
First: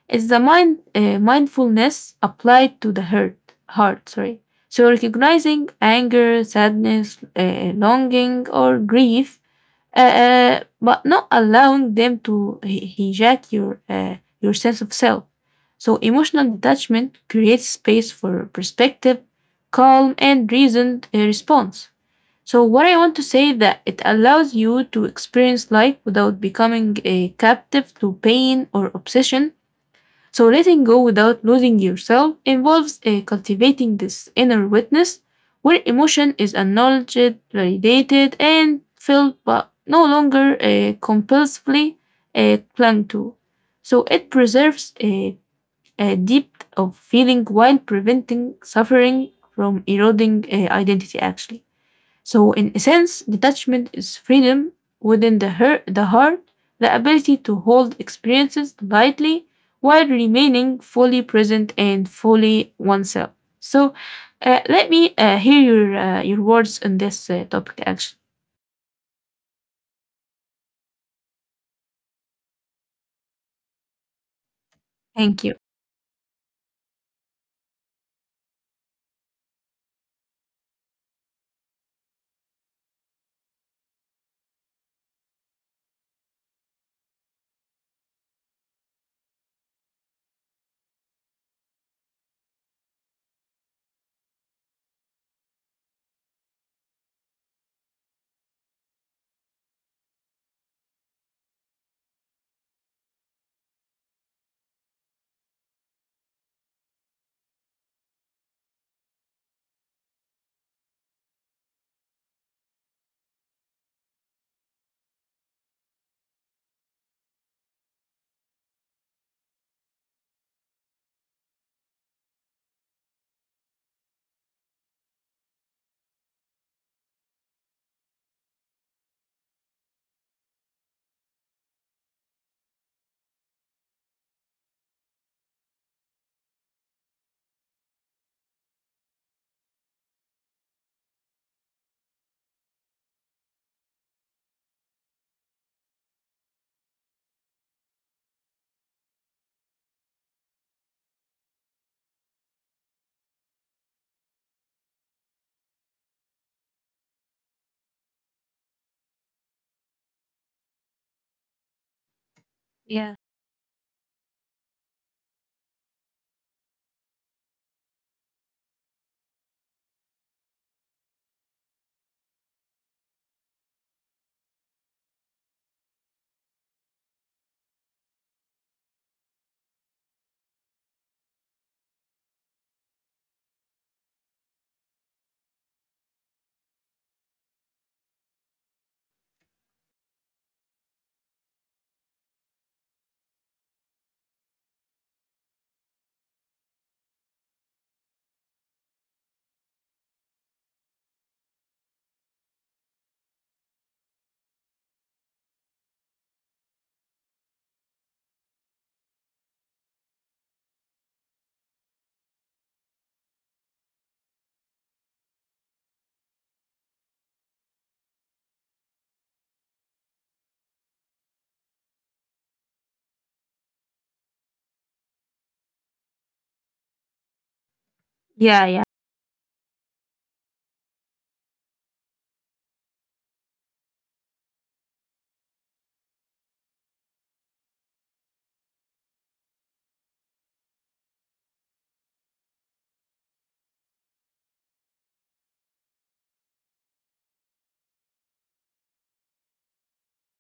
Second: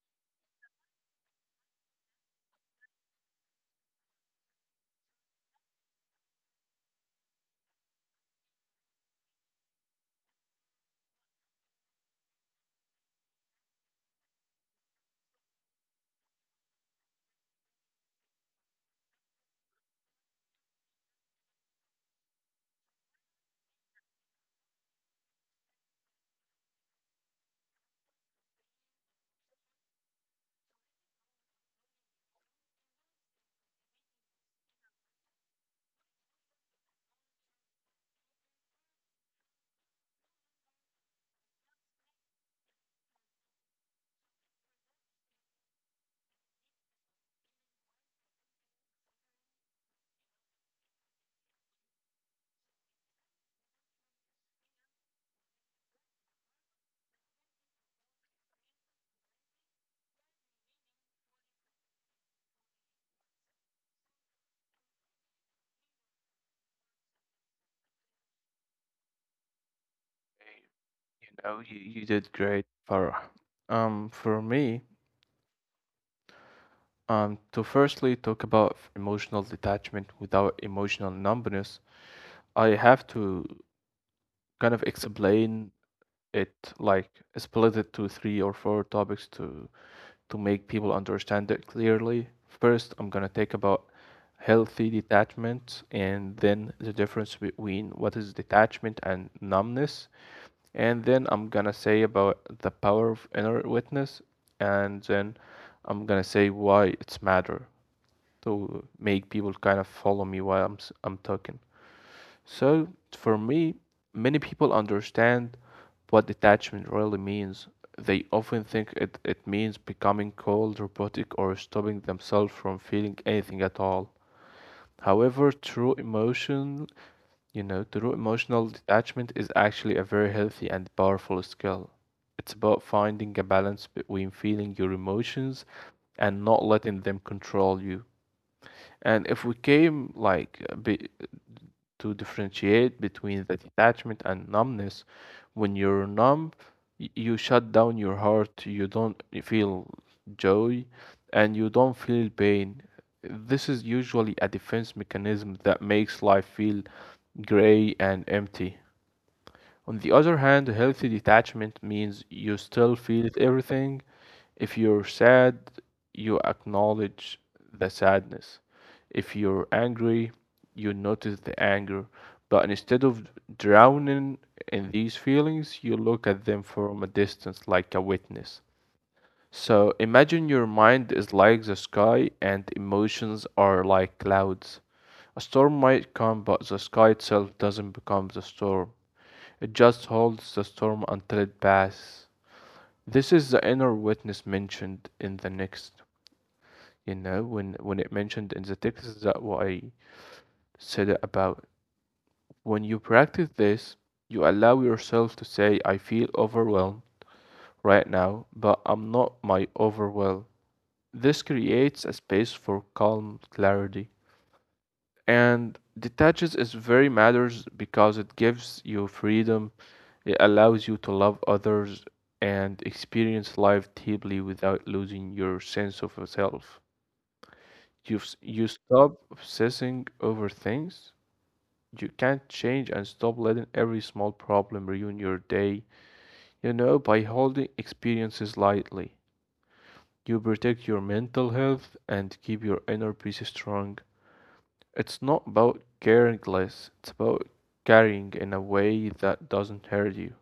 Speaker 1: it's the mindfulness applied to the heart. Heart, sorry. So recognizing anger, sadness, longing, or grief, but not allowing them to hijack your your sense of self. So emotional detachment creates space for perspective, calm, and reasoned response. So what I want to say that it allows you to experience life without becoming a captive to pain or obsession. So letting go without losing yourself involves cultivating this inner witness where emotion is acknowledged, validated, and felt but no longer compulsively clung to. So it preserves a depth of feeling while preventing suffering from eroding identity, actually. So in essence, detachment is freedom within the heart, the ability to hold experiences lightly while remaining fully present and fully oneself. So let me hear your words on this topic. Actually,
Speaker 2: You know, you did great, Farah. For me,
Speaker 1: thank you.
Speaker 2: to firstly talk about emotional detachment without emotional numbness, I have to kind of explain it like split it to three or four topics to make people understand it clearly. First, I'm going to talk about healthy detachment and then the difference between what is detachment and numbness. And then I'm going to say about the power of inner witness. And then I'm going to say why it's matter to make people kind of follow me while I'm talking. So, for me, many people understand what detachment really means. They often think it means becoming cold, robotic, or stopping themselves from feeling anything at all. However, true emotional detachment is actually a very healthy and powerful skill. It's about finding a balance between feeling your emotions and not letting them control you. And if we came like be, to differentiate between the detachment and numbness. When you're numb, you shut down your heart, you don't feel joy, and you don't feel pain. This is usually a defense mechanism that makes life feel gray and empty. On the other hand, healthy detachment means you still
Speaker 1: Yeah.
Speaker 2: feel everything. If you're sad, you acknowledge the sadness. If you're angry, you notice the anger. But instead of drowning in these feelings, you look at them from a distance like a witness. So imagine your mind is like the sky and emotions are like clouds. A storm might come, but the sky itself doesn't become the storm. It just holds the storm until it passes. This is the inner witness mentioned in the next, you know, when it mentioned in the text, is that what I said about. When you practice this, you allow yourself to say, I feel overwhelmed right now, but I'm not my overwhelm. This creates a space for calm clarity. And detaches is very matters because it gives you freedom, it allows you to love others and experience life deeply without losing your sense of self. You
Speaker 1: Yeah,
Speaker 2: you
Speaker 1: yeah,
Speaker 2: stop obsessing over things you can't change and stop letting every small problem ruin your day. You know, by holding experiences lightly, you protect your mental health and keep your inner peace strong. It's not about caring less, it's about caring in a way that doesn't hurt you.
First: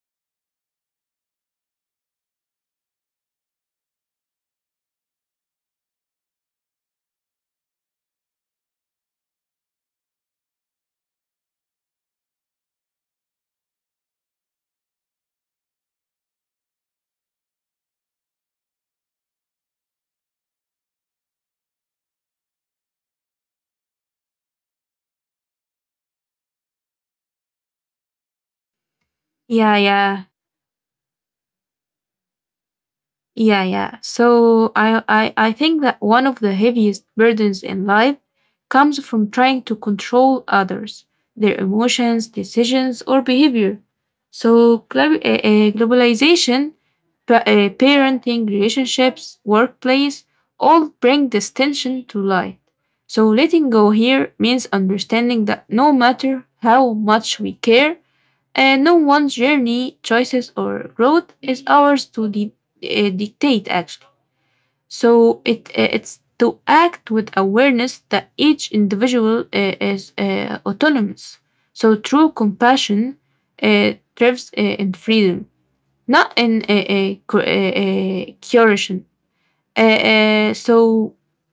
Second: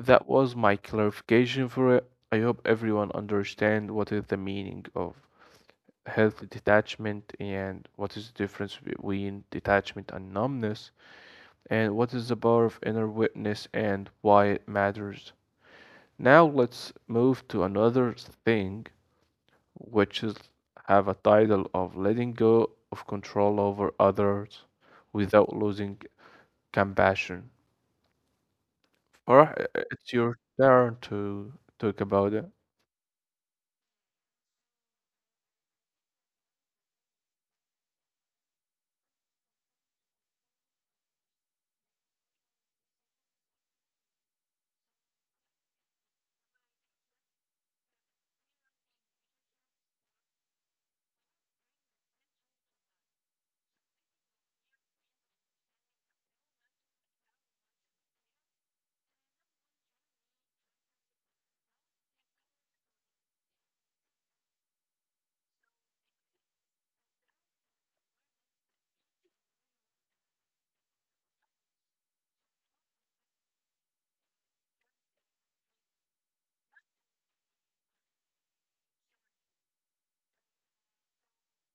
Speaker 2: That was my clarification for it. I hope everyone understand what is the meaning of healthy detachment and what is the difference between detachment and numbness, and what is the power of inner witness and why it matters. Now let's move to another thing which is have a title of letting go of control over others without losing compassion. Farah,
Speaker 1: yeah,
Speaker 2: it's
Speaker 1: yeah.
Speaker 2: your turn to talk about it.
Speaker 1: Yeah, yeah. So I think that one of the heaviest burdens in life comes from trying to control others, their emotions, decisions, or behavior. So globalization, parenting, relationships, workplace, all bring this tension to light. So letting go here means understanding that no matter how much we care, and no one's journey, choices, or growth is ours to dictate, actually. So it it's to act with awareness that each individual is autonomous. So true compassion thrives in freedom, not in coercion. So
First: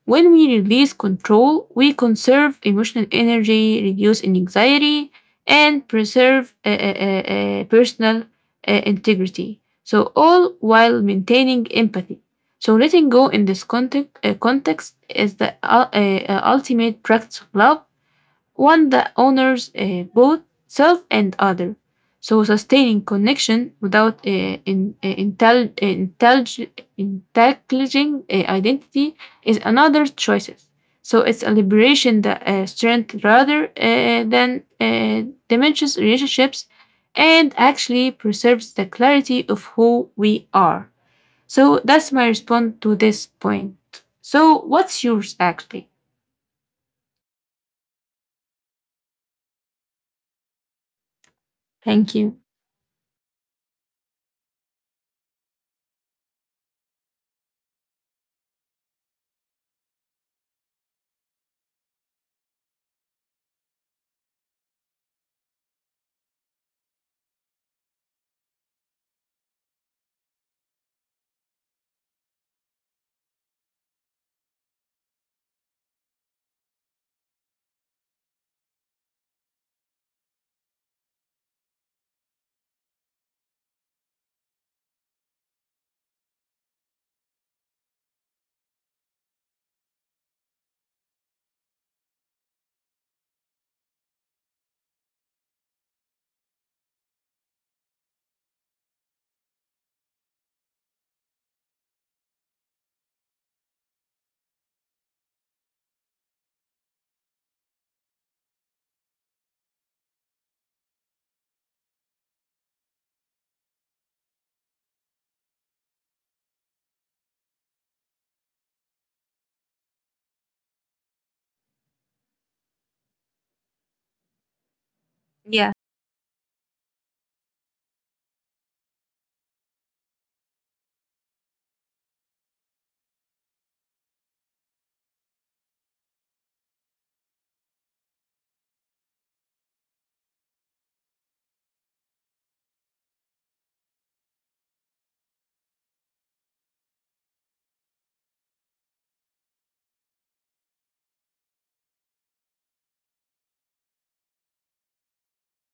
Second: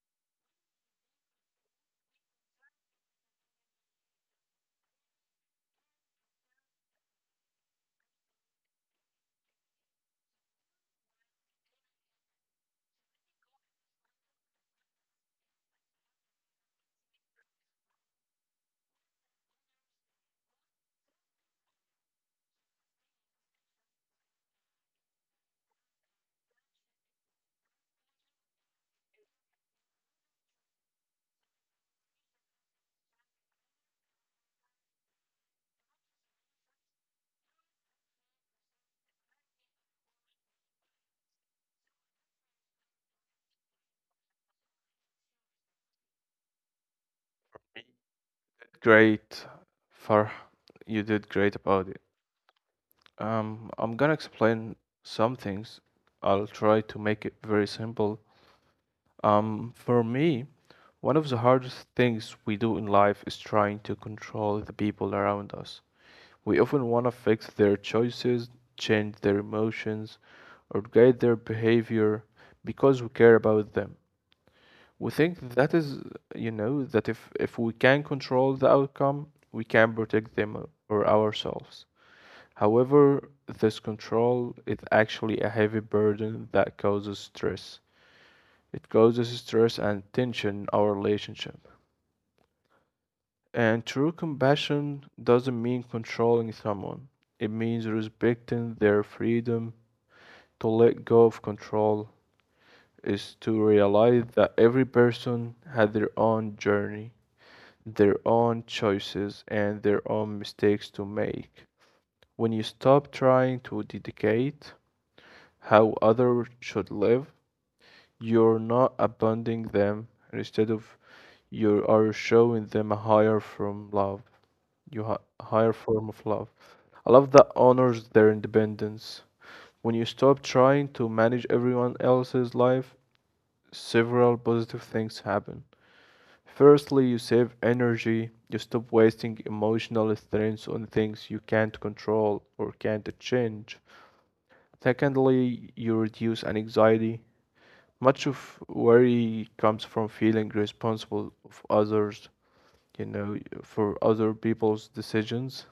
Speaker 1: when we release control, we conserve emotional energy, reduce anxiety, and preserve personal integrity. So all while maintaining empathy. So letting go in this context is the ultimate practice of love, one that honors both self and other. So sustaining connection without intelligent identity is another choice. So it's a liberation that strength rather than diminishes relationships and actually preserves the clarity of who we are. So that's my response to this point. So what's yours actually?
Speaker 2: Great, Farah, you did great about it.
Speaker 1: Thank you.
Speaker 2: I'm gonna explain some things. I'll try to make it very simple. For me, one of the hardest things we do in life is trying to control the people around us. We often want to fix their choices, change their emotions, or guide their behavior because we care about them. We think that is, you know, that if we can control the outcome, we can protect them or ourselves. However, this control is actually a heavy burden that causes stress. It causes stress and tension in our relationship. And true compassion doesn't mean controlling someone. It means respecting their freedom. To let go of control is to realize that every person had their own journey, their own choices, and their own mistakes to make. When you stop trying to dictate how others should live, you're not abandoning them. Instead of, you are showing them a higher form love.
Speaker 1: Yeah.
Speaker 2: Higher form of love. A love that honors their independence. When you stop trying to manage everyone else's life, several positive things happen. Firstly, you save energy. You stop wasting emotional strength on things you can't control or can't change. Secondly, you reduce anxiety. Much of worry comes from feeling responsible of others, you know, for other people's decisions.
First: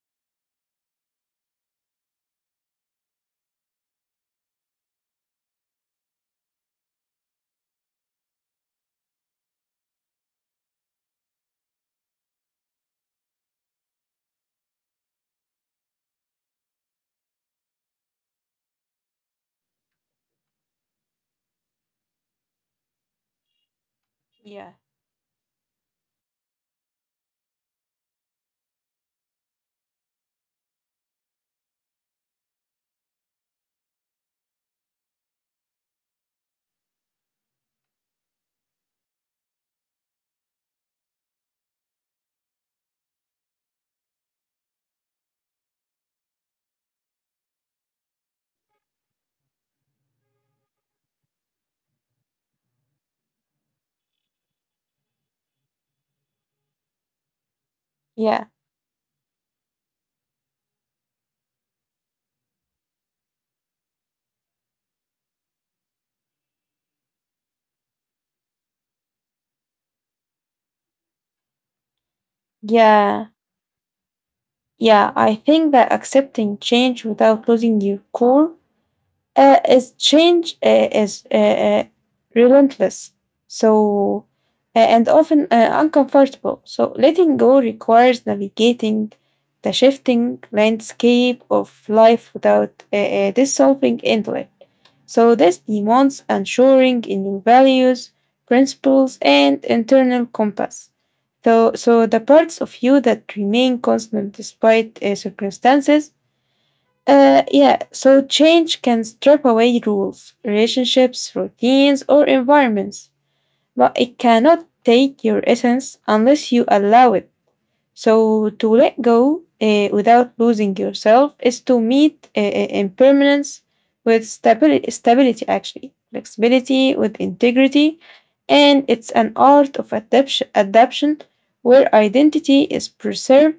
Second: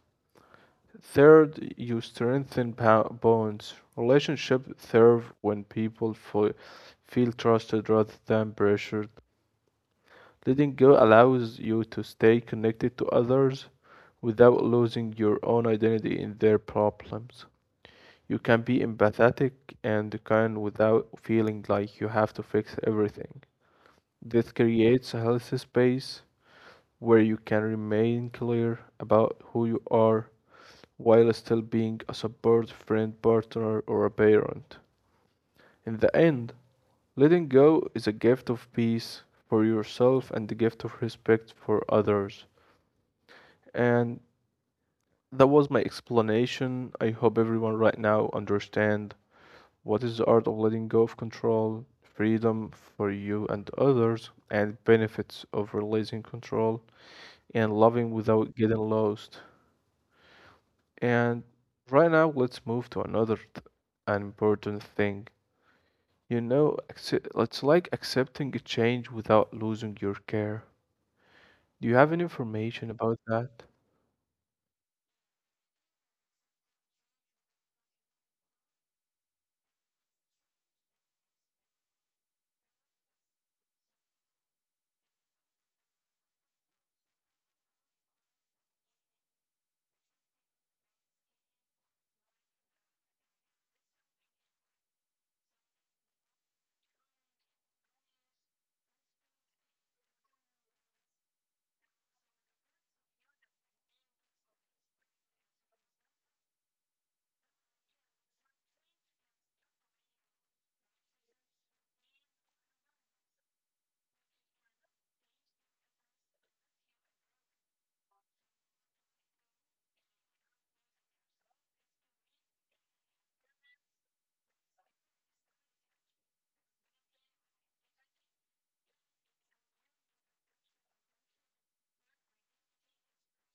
Speaker 2: Third, you strengthen bonds. Relationships thrive when people feel trusted rather than pressured. Letting go allows you to stay connected to others without losing your own identity in their problems. You can be empathetic and kind without feeling like you have to fix everything. This
Speaker 1: Yeah.
Speaker 2: creates a healthy space where you can remain clear about who you are while still being a support friend, partner, or a parent. In the end, letting go is a gift of peace for yourself and the gift of respect for others. And that was my explanation. I hope everyone right now understand what is the art of letting go of control, freedom for you and others, and benefits of releasing control and loving
Speaker 1: Yeah.
Speaker 2: without getting lost. And right now, let's move to another an important thing. You know, accept, it's like accepting a change without losing your care. Do you have any information about
Speaker 1: Yeah,
Speaker 2: that?
Speaker 1: yeah. I think that accepting change without losing your core is relentless. So and often uncomfortable. So letting go requires navigating the shifting landscape of life without dissolving into it. So this demands ensuring in your values, principles, and internal compass. So, so the parts of you that remain constant despite circumstances. Yeah, so change can strip away rules, relationships, routines, or environments, but it cannot take your essence unless you allow it. So to let go without losing yourself is to meet impermanence with stability actually, flexibility with integrity, and it's an art of adaptation where identity is preserved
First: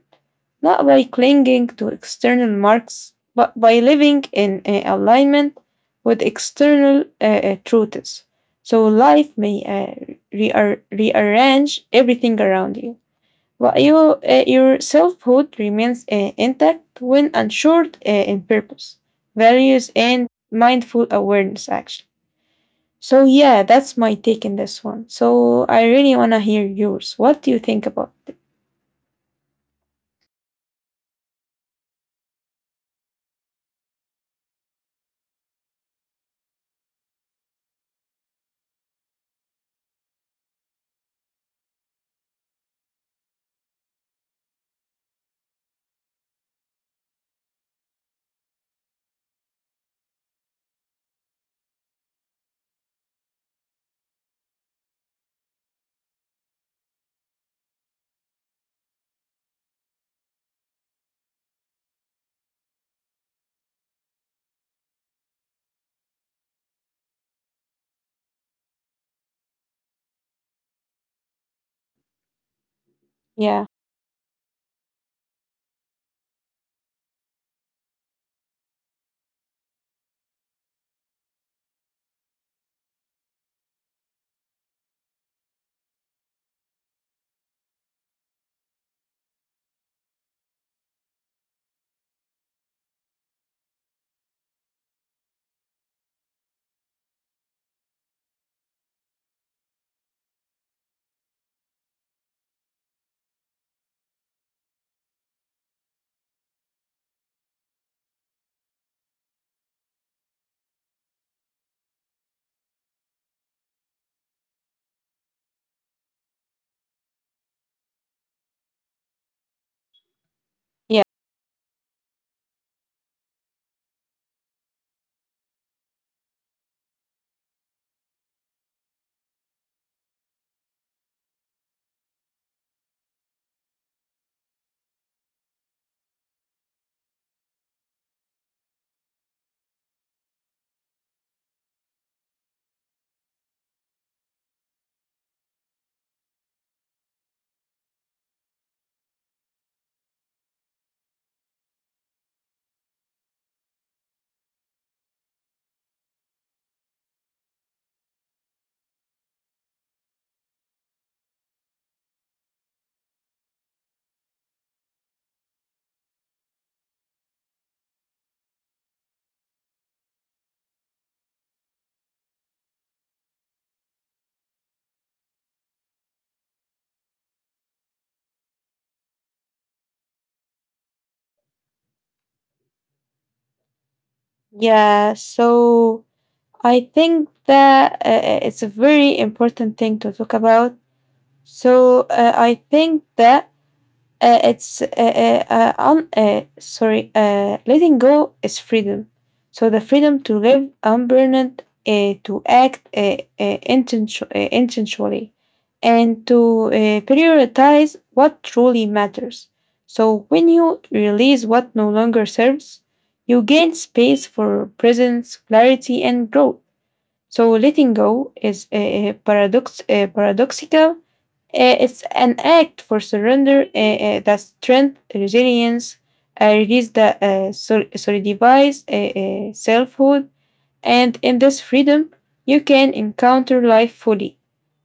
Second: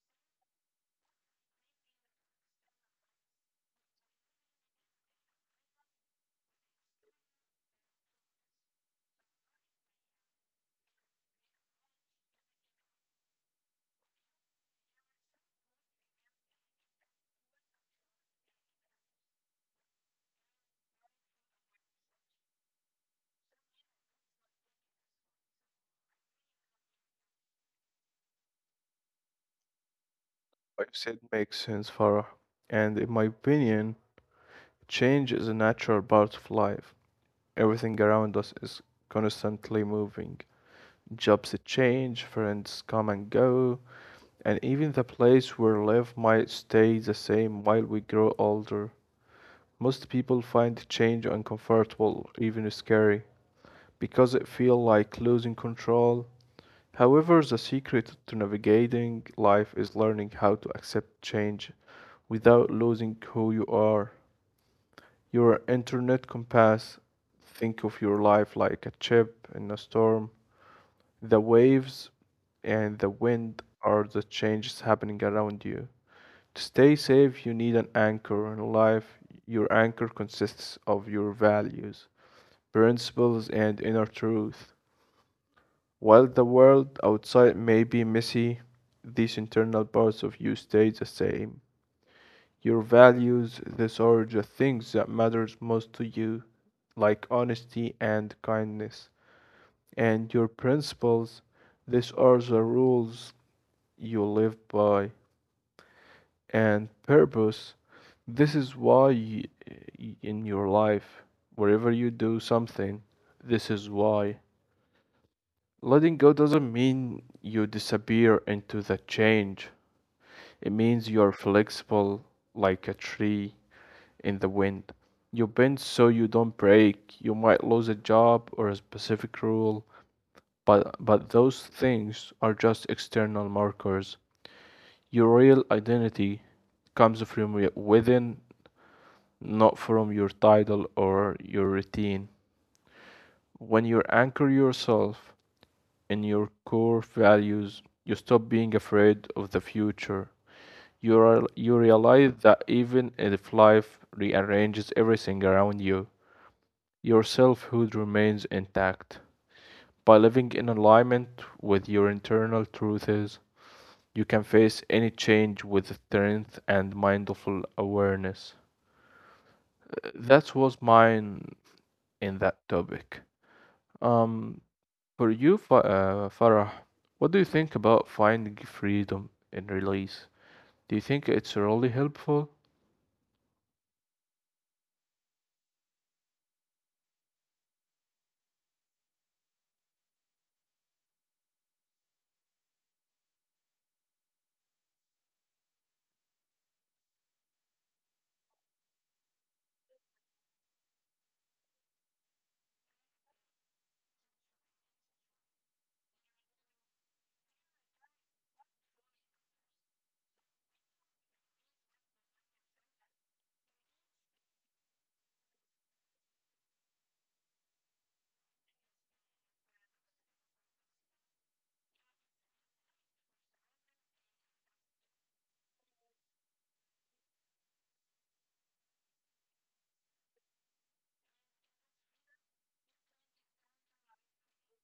Speaker 1: not by clinging to external marks, but by living in alignment with external truths. So life may rearrange everything around you. But your selfhood remains intact when ensured in purpose, values, and mindful awareness, actually. So yeah, that's my take in this one. So I really want to hear yours. What do you think about it?
Speaker 2: What you said makes sense, Farah. And in my opinion, change is a natural part of life. Everything around us is constantly moving. Jobs change, friends come and go, and even the place we live might stay the same while we grow older. Most people find change uncomfortable, even scary, because it feels like losing control. However, the secret to navigating life is learning how to accept change without losing who you are. Your internet compass, think of your life like a chip in a storm. The waves and the wind
Speaker 1: Yeah,
Speaker 2: are the changes happening around you. To stay safe, you need an anchor in life. Your anchor consists of your values, principles, and inner truth. While the world outside may be messy, these internal parts of you stay the same. Your values, these are the things that matters most to you, like honesty and kindness. And your principles, these are the rules you live by. And purpose. This is why in your life, wherever you do something, this is why. Letting go doesn't mean you disappear into the change, it
Speaker 1: yeah,
Speaker 2: means you're flexible like a tree in the wind. You bend so you don't break. You might lose a job or a specific rule, but those things are just external markers. Your real identity comes from within, not from your title or your routine. When you anchor yourself in your core values, you stop being afraid of the future. You realize that even if life rearranges everything around you, your selfhood remains intact. By living in alignment with your internal truths, you can face any change with strength and mindful awareness. That was mine in that topic. Um, For you, Farah, what do you think about finding freedom in release? Do you think it's really helpful?
Speaker 1: yeah. So I think that it's a very important thing to talk about. So I think that it's un, sorry, letting go is freedom. So the freedom to live unburdened, to act intentionally, and to prioritize what truly matters. So when you release what no longer serves, you gain space for presence, clarity, and growth. So letting go is a paradoxical, it's an act for surrender that strength, resilience, release the solidifies selfhood, and in this freedom, you can encounter life fully,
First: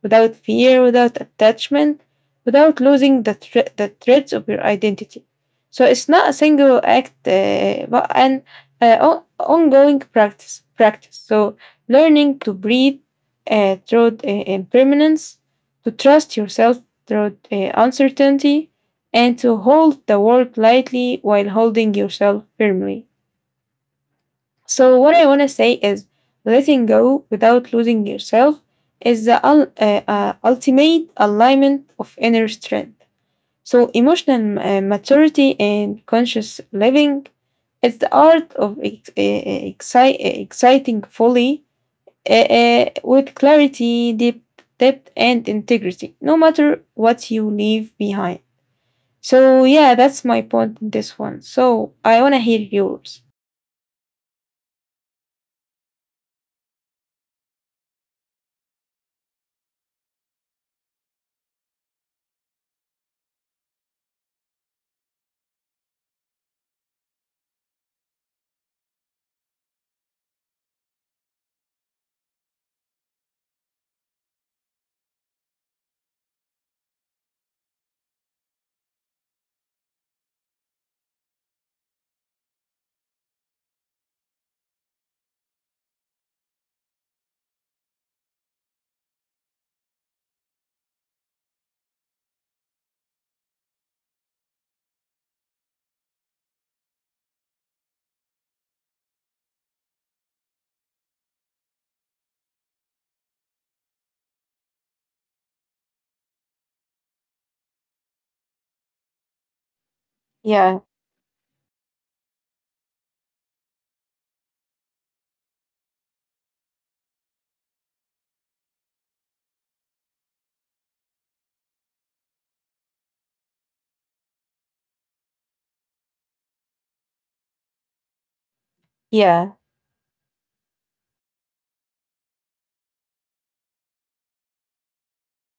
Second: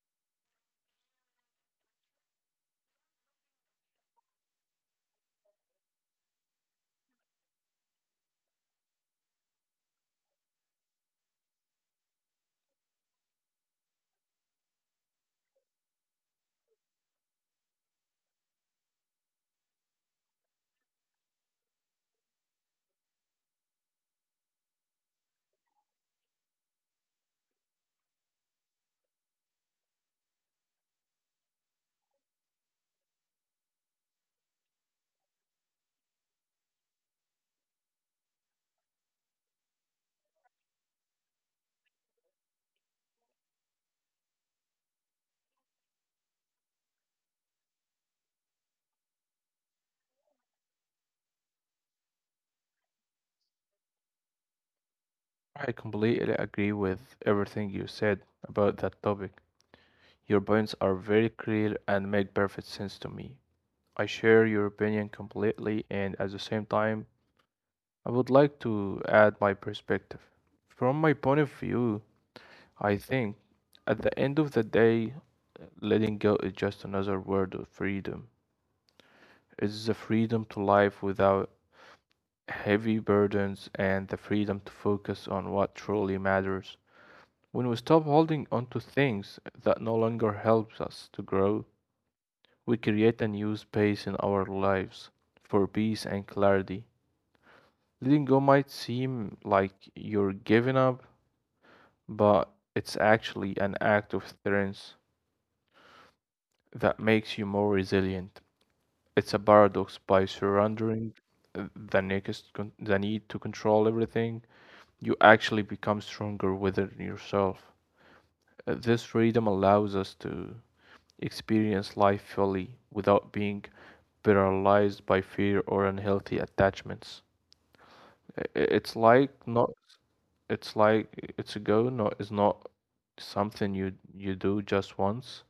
Speaker 1: without fear, without attachment, without losing the threads of your identity. So it's not a single act, but an ongoing practice. Practice. So learning to breathe through impermanence, to trust yourself through uncertainty, and to hold the world lightly while holding yourself firmly. So what I want to say is letting go without losing yourself is the ultimate alignment of inner strength. So emotional maturity and conscious living is the art of exciting fully with clarity, depth, and integrity, no matter what you leave behind. So yeah, that's my point in this one. So I want to hear yours.
Speaker 2: I completely agree with everything you said about that topic. Your points are very clear and make perfect sense to me. I share your opinion completely, and at the same time, I would like to add my perspective. From my point of view, I think at the end of the day, letting go is just another word of freedom. It's the freedom to live without heavy burdens, and the freedom to focus on what truly matters. When we stop holding onto things that no longer helps us to grow, we create a new space in our lives for peace and clarity. Letting go might seem like you're giving up, but it's actually an act of strength that makes you more resilient. It's a paradox: by
Speaker 1: Yeah,
Speaker 2: surrendering uh, the need to control everything, you actually become stronger within yourself. This freedom allows us to experience life fully without being paralyzed by fear or unhealthy attachments. I- i- It's
Speaker 1: yeah,
Speaker 2: like not, it's like it's not something you do just once.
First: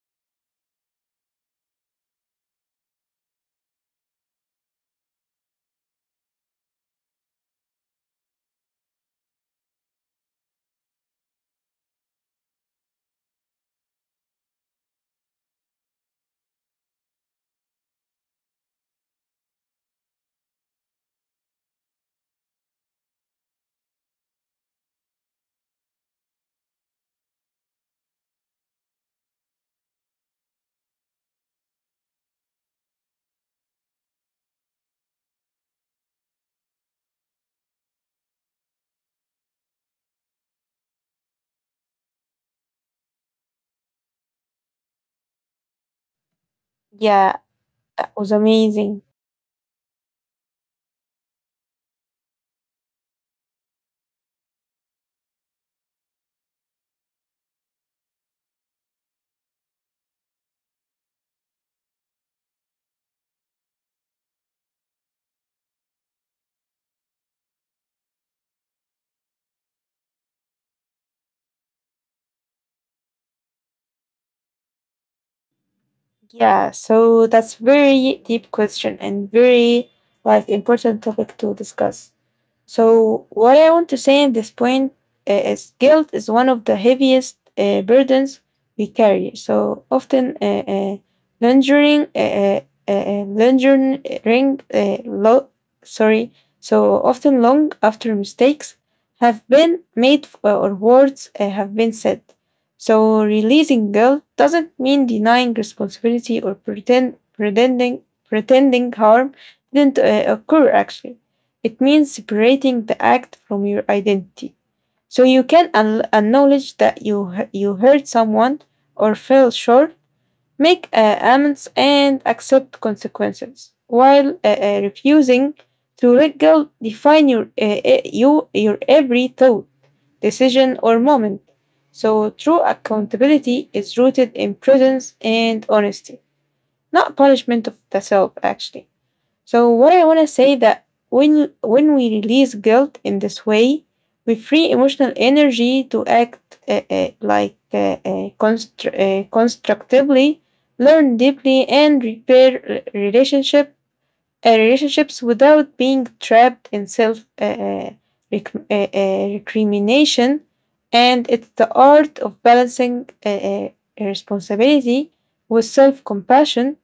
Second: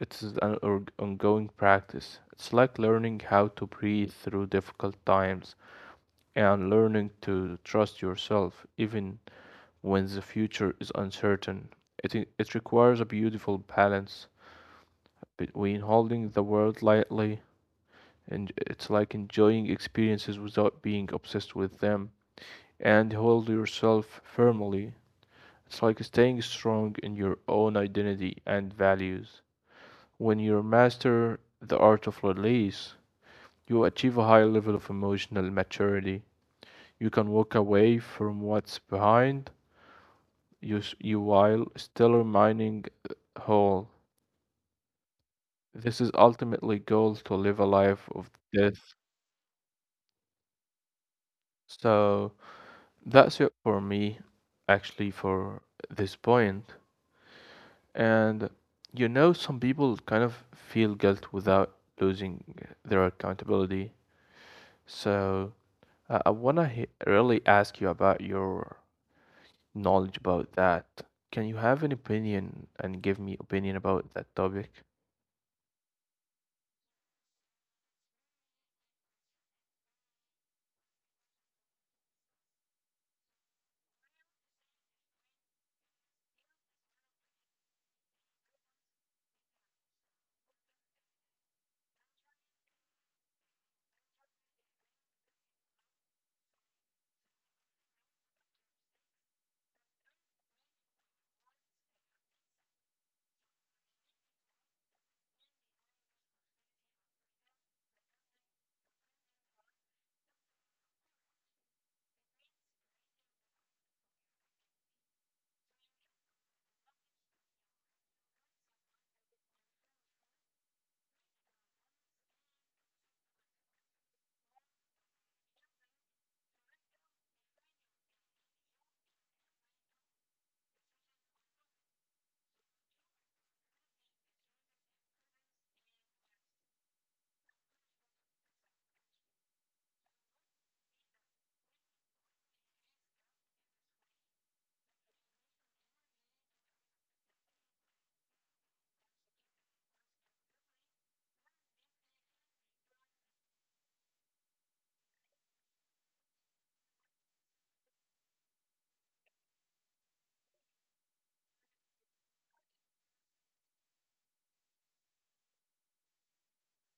Speaker 2: It's an ongoing practice. It's like learning how to breathe through difficult times and learning to trust yourself even when the future is uncertain. It requires a beautiful balance between holding the world lightly and it's like enjoying experiences without being obsessed with them, and hold yourself firmly. It's like staying strong in your own identity and values. When you master the art of release, you achieve a high level of emotional maturity. You can walk away from what's behind you, while still remaining uh, whole. This is ultimately goal to
Speaker 1: yeah.
Speaker 2: live a life
Speaker 1: That
Speaker 2: of
Speaker 1: was
Speaker 2: death.
Speaker 1: amazing.
Speaker 2: So that's it for me, actually, for this point. And you know, some people kind of feel guilt without losing their accountability. So I want to really ask you about your knowledge about that. Can you have an opinion and give me opinion about that topic?
Speaker 1: Yeah, so that's very deep question and very like important topic to discuss. So what I want to say in this point is guilt is one of the heaviest burdens we carry. So often lingering, uh, uh, lingering, sorry, so often long after mistakes have been made or words have been said. So releasing guilt doesn't mean denying responsibility or pretending harm didn't occur, actually. It means separating the act from your identity. So you can acknowledge that you hurt someone or fell short, make amends, and accept consequences, while refusing to let go define your you your every thought, decision, or moment. So true accountability is rooted in presence and honesty, not punishment of the self. Actually. So what I want to say that when we release guilt in this way, we free emotional energy to act constructively, learn deeply, and repair relationships without being trapped in self recrimination. And it's the art of balancing responsibility with self compassion,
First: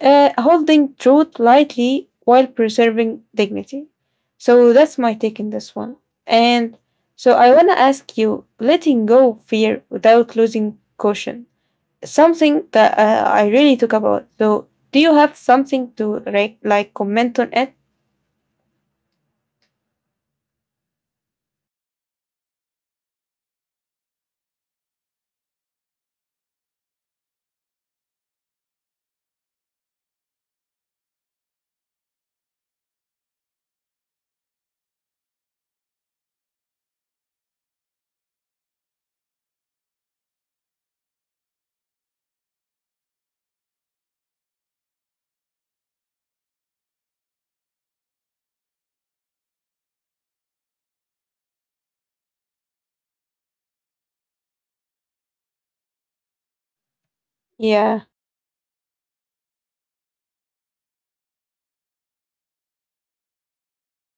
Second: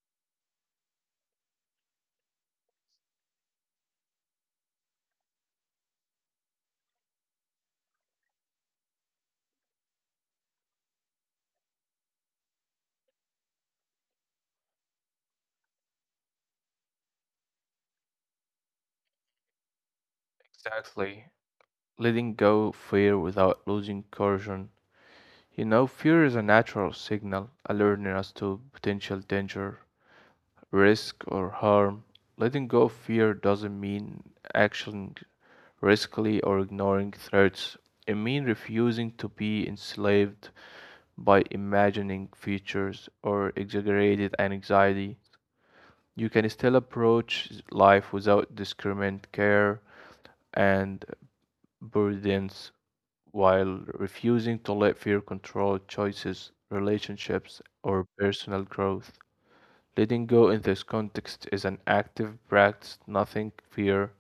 Speaker 1: holding truth lightly while preserving dignity. So that's my take in this one. And so I want to ask you letting go of fear without losing caution, something that I really took about. So do you have something to like comment on it?
Speaker 2: Exactly. Letting go fear without losing courage. You know, fear is a natural signal alerting us to potential danger, risk, or harm. Letting go of fear doesn't mean acting riskily or ignoring threats. It means refusing to be enslaved by imagining futures or exaggerated anxiety. You can still approach life without discriminate care and burdens, while refusing to let fear control choices, relationships, or
Speaker 1: Yeah.
Speaker 2: personal growth. Letting go in this context is an active practice, nothing fear,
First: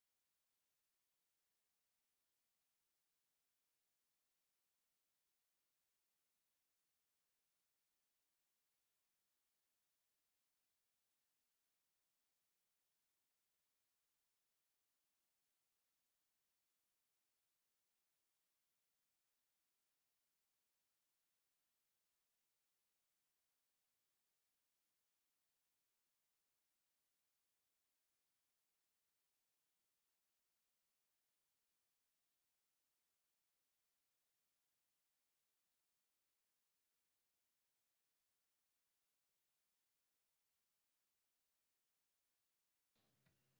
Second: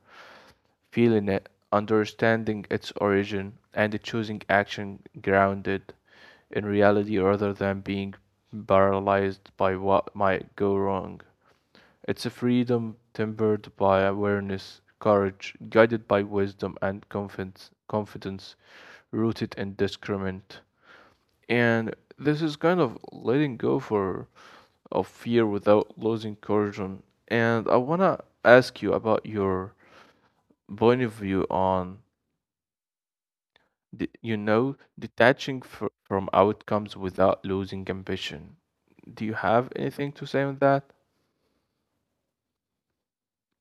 Speaker 2: feeling it, understanding its origin, and choosing action grounded in reality rather than being paralyzed by what might go wrong. It's a freedom tempered by awareness, courage, guided by wisdom and confidence, rooted in discernment. And this is kind of letting go for of fear without losing courage on, and I want to ask you about your point of view on the, you know, detaching from outcomes without losing ambition. Do you have anything to say on that?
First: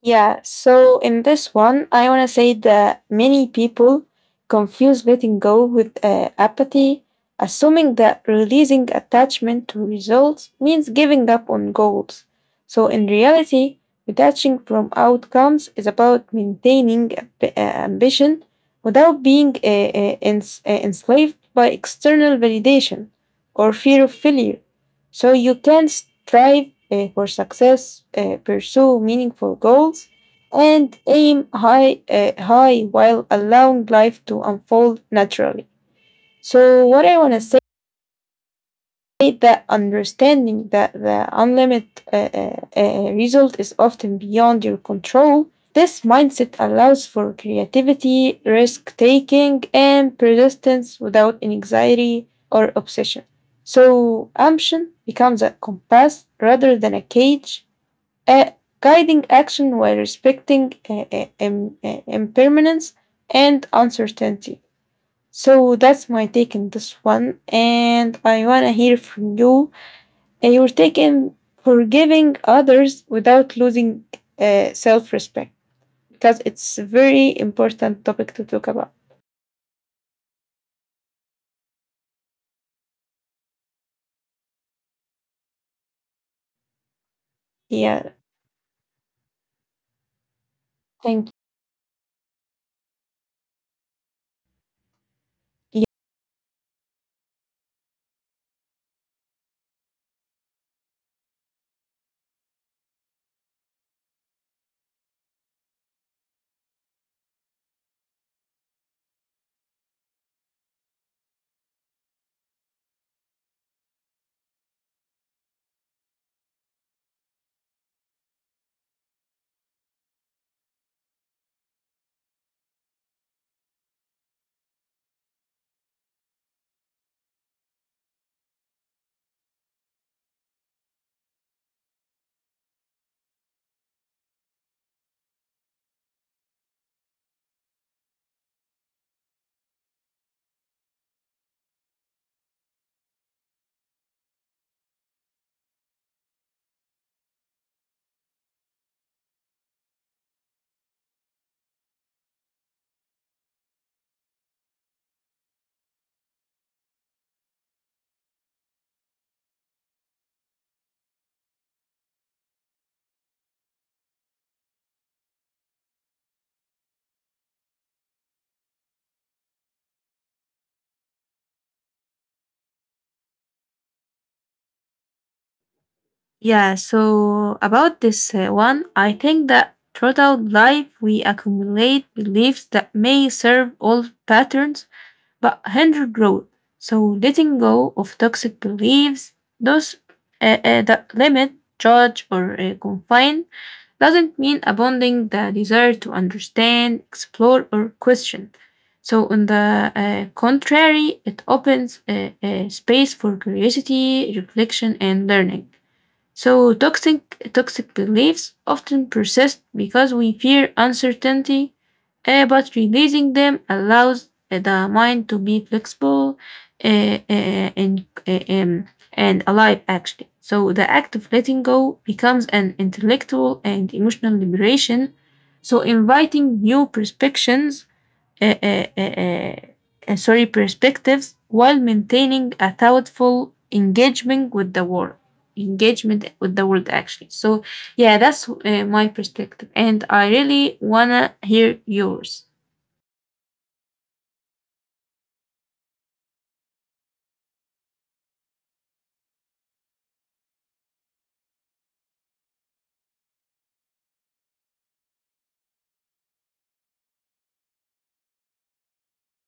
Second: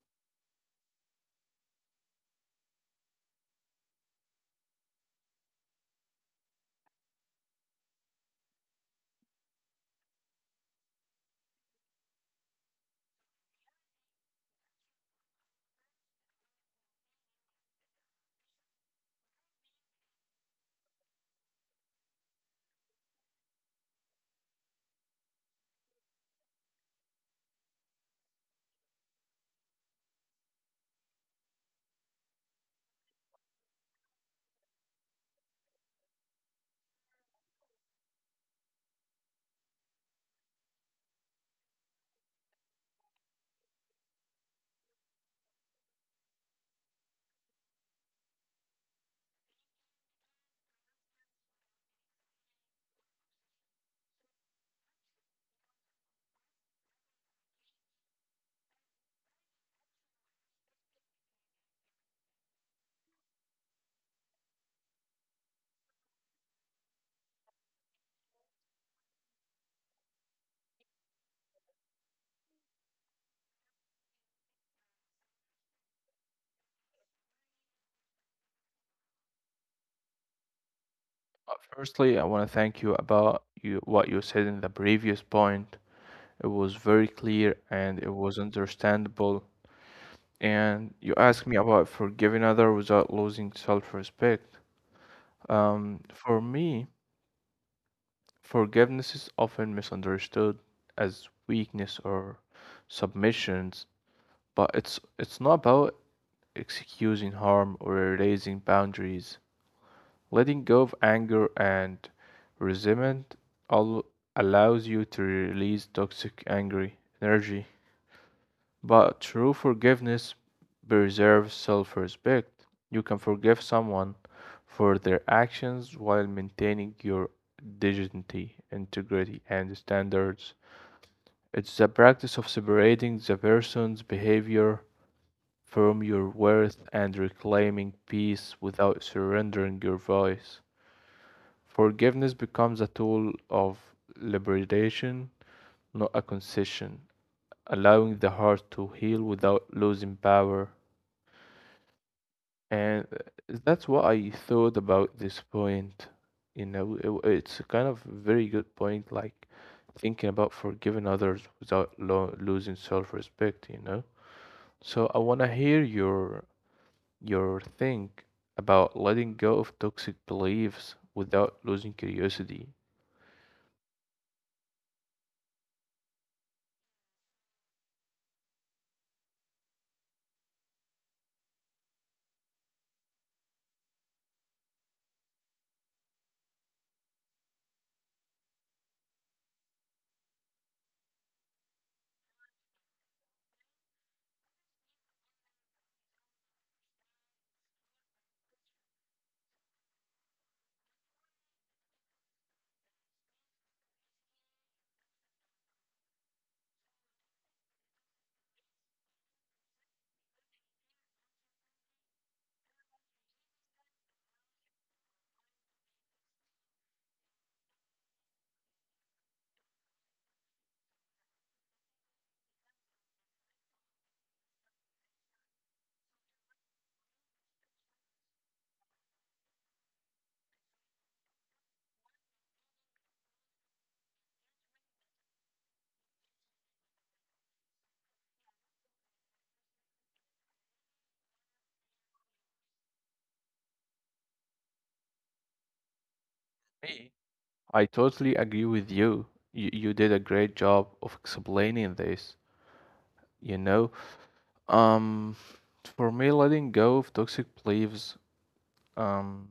Speaker 1: Yeah, so in this one, I want to say that many people confuse letting go with apathy, assuming that releasing attachment to results means giving up on goals. So in reality, detaching from outcomes is about maintaining ambition without being enslaved by external validation or fear of failure. So you can strive for success, pursue meaningful goals, and aim high, while allowing life to unfold naturally. So, what I want to say that understanding that the unlimited result is often beyond your control, this mindset allows for creativity, risk taking, and persistence without anxiety or obsession. So, ambition becomes a compass rather than a cage, uh, guiding action while respecting impermanence and uncertainty. So, that's my take on this one, and I want to hear from you and you're taken for giving others without losing self respect because it's a very important topic to talk about.
Speaker 2: Firstly, I want to thank you about you what you said in the previous point. It was very clear and
Speaker 1: Yeah,
Speaker 2: it was understandable. And you
Speaker 1: thank
Speaker 2: asked me about forgiving other without losing self-respect.
Speaker 1: you.
Speaker 2: For me, forgiveness is often misunderstood as weakness or submissions, but it's not about excusing harm or erasing boundaries. Letting go of anger and resentment all allows you to release toxic angry energy. But true forgiveness preserves self respect. You can forgive someone for their actions while maintaining your dignity, integrity, and standards. It's the practice of separating the person's behavior from your worth and reclaiming peace without surrendering your voice. Forgiveness becomes a tool of liberation, not a concession, allowing the heart to heal without losing power. And that's what I thought about this point. You know, it's a kind of very good point, like thinking about forgiving others without lo losing self-respect, you know? So I want to hear your think about letting go of toxic beliefs without losing curiosity.
Speaker 1: Yeah, so about this one, I think that throughout life we accumulate beliefs that may serve old patterns but hinder growth. So letting go of toxic beliefs, those that limit, judge, or confine doesn't mean abandoning the desire to understand, explore, or question. So, on the contrary, it opens a space for curiosity, reflection, and learning. So toxic beliefs often persist because we fear uncertainty, but releasing them allows the mind to be flexible uh, uh, and uh, um, and alive actually. So the act of letting go becomes an intellectual and emotional liberation. So inviting new perspectives uh, uh, uh, perspectives while maintaining a thoughtful engagement with the world. Engagement with the world, actually. So, yeah, that's my perspective, and I really wanna hear yours.
Speaker 2: Me? I totally agree with you. You did a great job of explaining this, you know? Um, for me, letting go of toxic beliefs. Um,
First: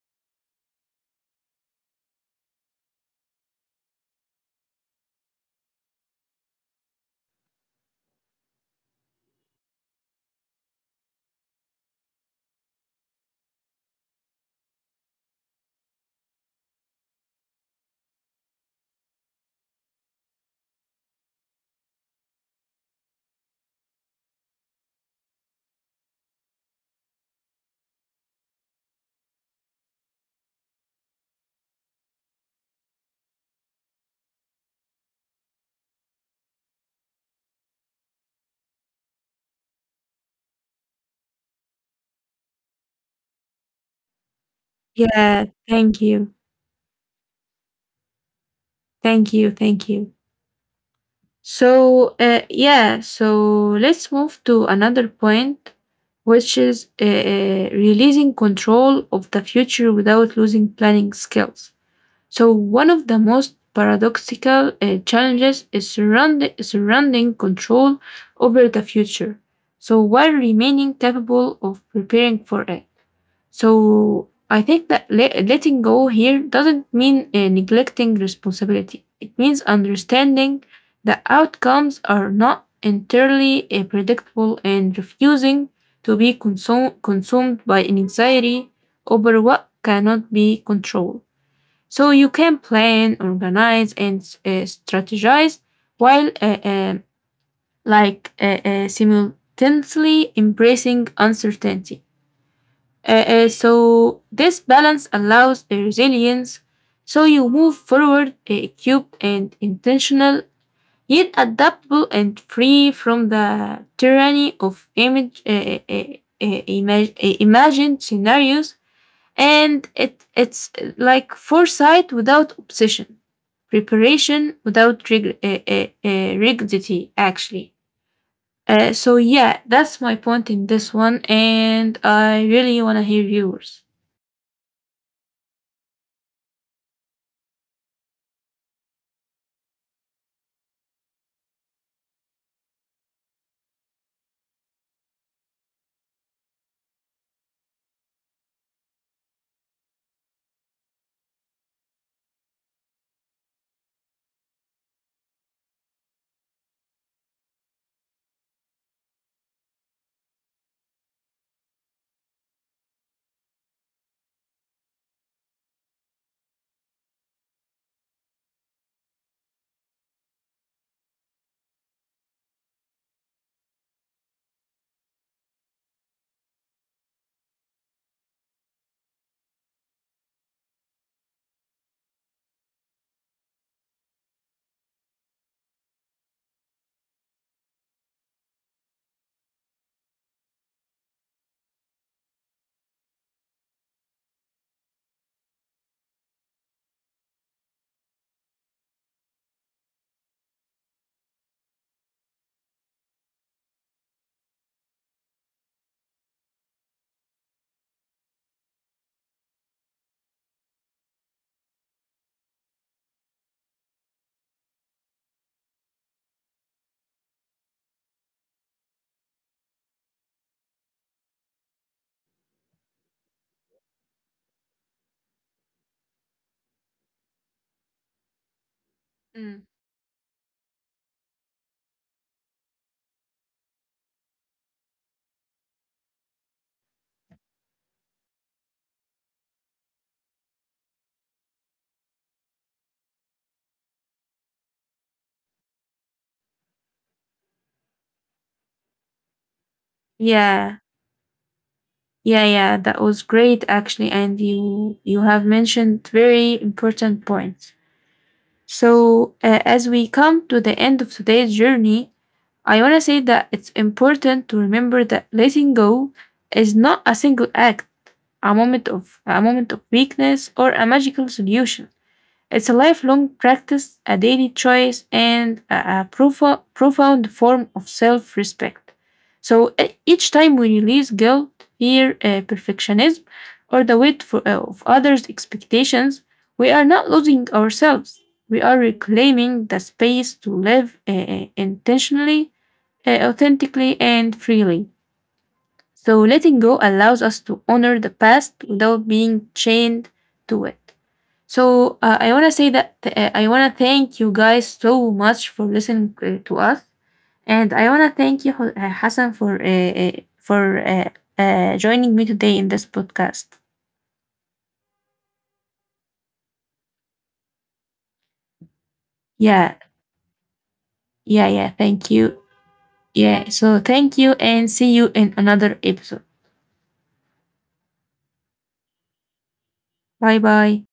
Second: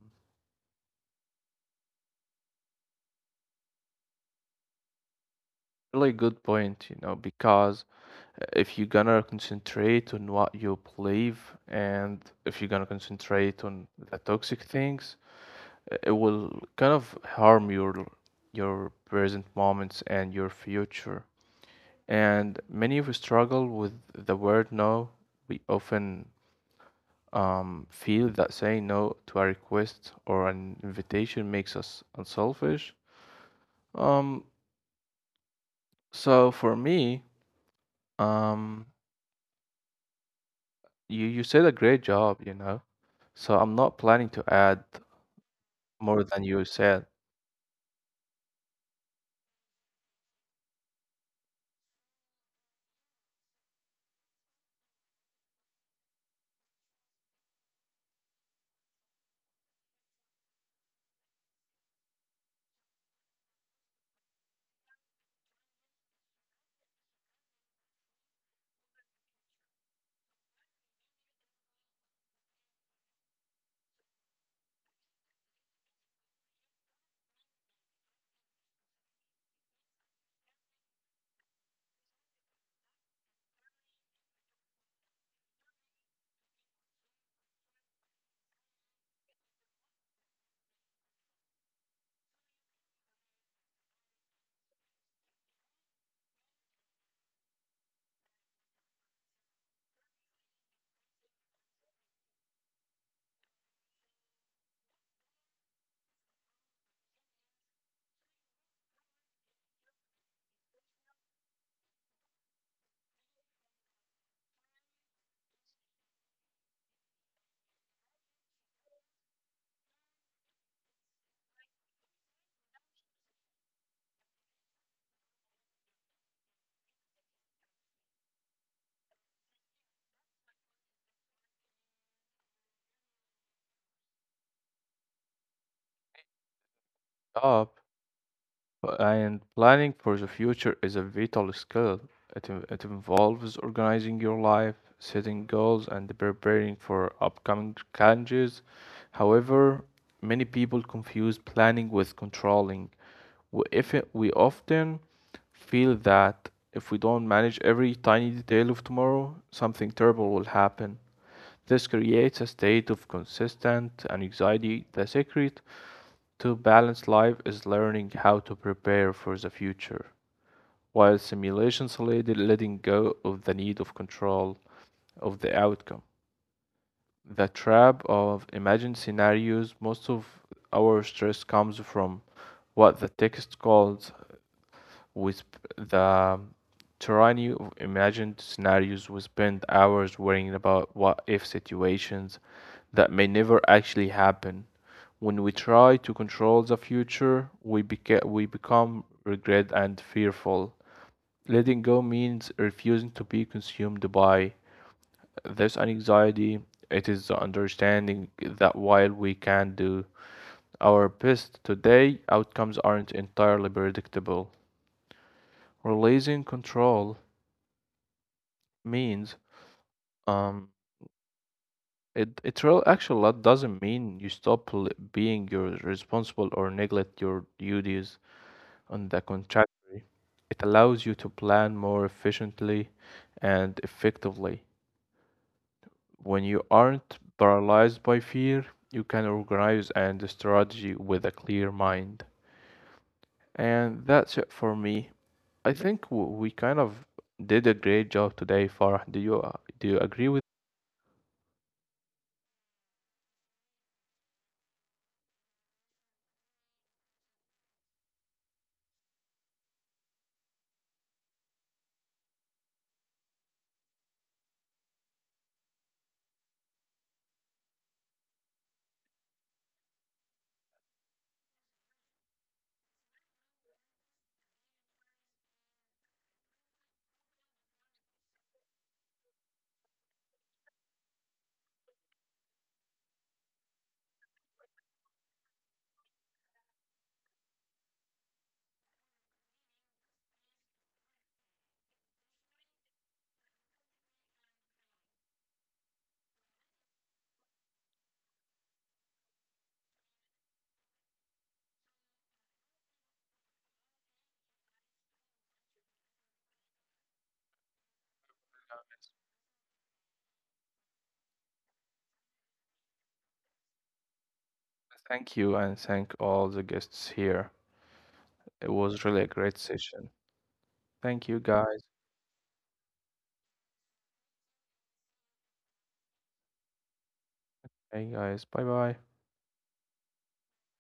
Speaker 2: really good point, you know, because if you're gonna concentrate on what you believe, and if you're gonna concentrate on the toxic things, it will kind of harm your present moments and your future. And many of us struggle with the word no. We often feel that saying no to a request or an invitation makes us unselfish. Um, so for me, um, You you said a great job, you know. So I'm not planning to add
Speaker 1: Yeah,
Speaker 2: more than you said
Speaker 1: thank you. So, yeah, so let's move to another point, which is releasing control of the future without losing planning skills. So one of the most paradoxical challenges is surrounding control over the future. So while remaining capable of preparing for it. So I think that letting go here doesn't mean neglecting responsibility. It means understanding the outcomes are not entirely predictable and refusing to be consumed by anxiety over what cannot be controlled. So you can plan, organize, and strategize while simultaneously embracing uncertainty. So this balance allows a resilience. So you move forward equipped and intentional, yet adaptable and free from the tyranny of imagined scenarios, and it's like foresight without obsession, preparation without rigidity, actually. So yeah, that's my point in this one, and I really want to hear yours.
Speaker 2: up, but- and planning for the future is a vital skill. It involves organizing your life, setting goals, and preparing for upcoming challenges. However, many people confuse planning with controlling. If it, we often feel that if we don't manage every tiny detail of tomorrow, something terrible will happen. This creates a state of consistent anxiety. The secret to balanced life is learning how to prepare for the future, while simulation solely letting go of the need of control of the outcome. The trap of imagined scenarios, most of our stress comes from what the text calls with the tyranny of imagined scenarios. We spend hours worrying about what if situations that may never actually happen. When we try to control the future, we, we become regret and fearful. Letting go means refusing to be consumed by this anxiety. It is the understanding that while we can do our best today, outcomes aren't entirely predictable. Releasing control means um it real actually, that doesn't mean you stop being your responsible or neglect your duties. On the
Speaker 1: Mm.
Speaker 2: contrary, it allows you to plan more efficiently and effectively. When you aren't paralyzed by fear, you can organize and strategy with a clear mind. And that's it for me. I think we kind of did a great job today, Farah. Do you do you agree with
Speaker 1: yeah yeah, that was great actually, and you have mentioned very important points. So as we come to the end of today's journey, I want to say that it's important to remember that letting go is not a single act, a moment of weakness or a magical solution. It's a lifelong practice, a daily choice, and a profound form of self respect. So each time we release guilt, fear, perfectionism, or the weight for, of others' expectations, we are not losing ourselves. We are reclaiming the space to live intentionally, authentically, and freely. So letting go allows us to honor the past without being chained to it. So I want to say that I want to thank you guys so much for listening to us, and I want to thank you, Hassan, for for uh, joining me today in this podcast.
Speaker 2: thank you, and thank all the guests here. It was really a great
Speaker 1: Yeah,
Speaker 2: session. Thank you
Speaker 1: yeah.
Speaker 2: guys.
Speaker 1: Thank you. Yeah. So thank you, and see you in another episode.
Speaker 2: Hey guys. Bye bye.
Speaker 1: Bye bye.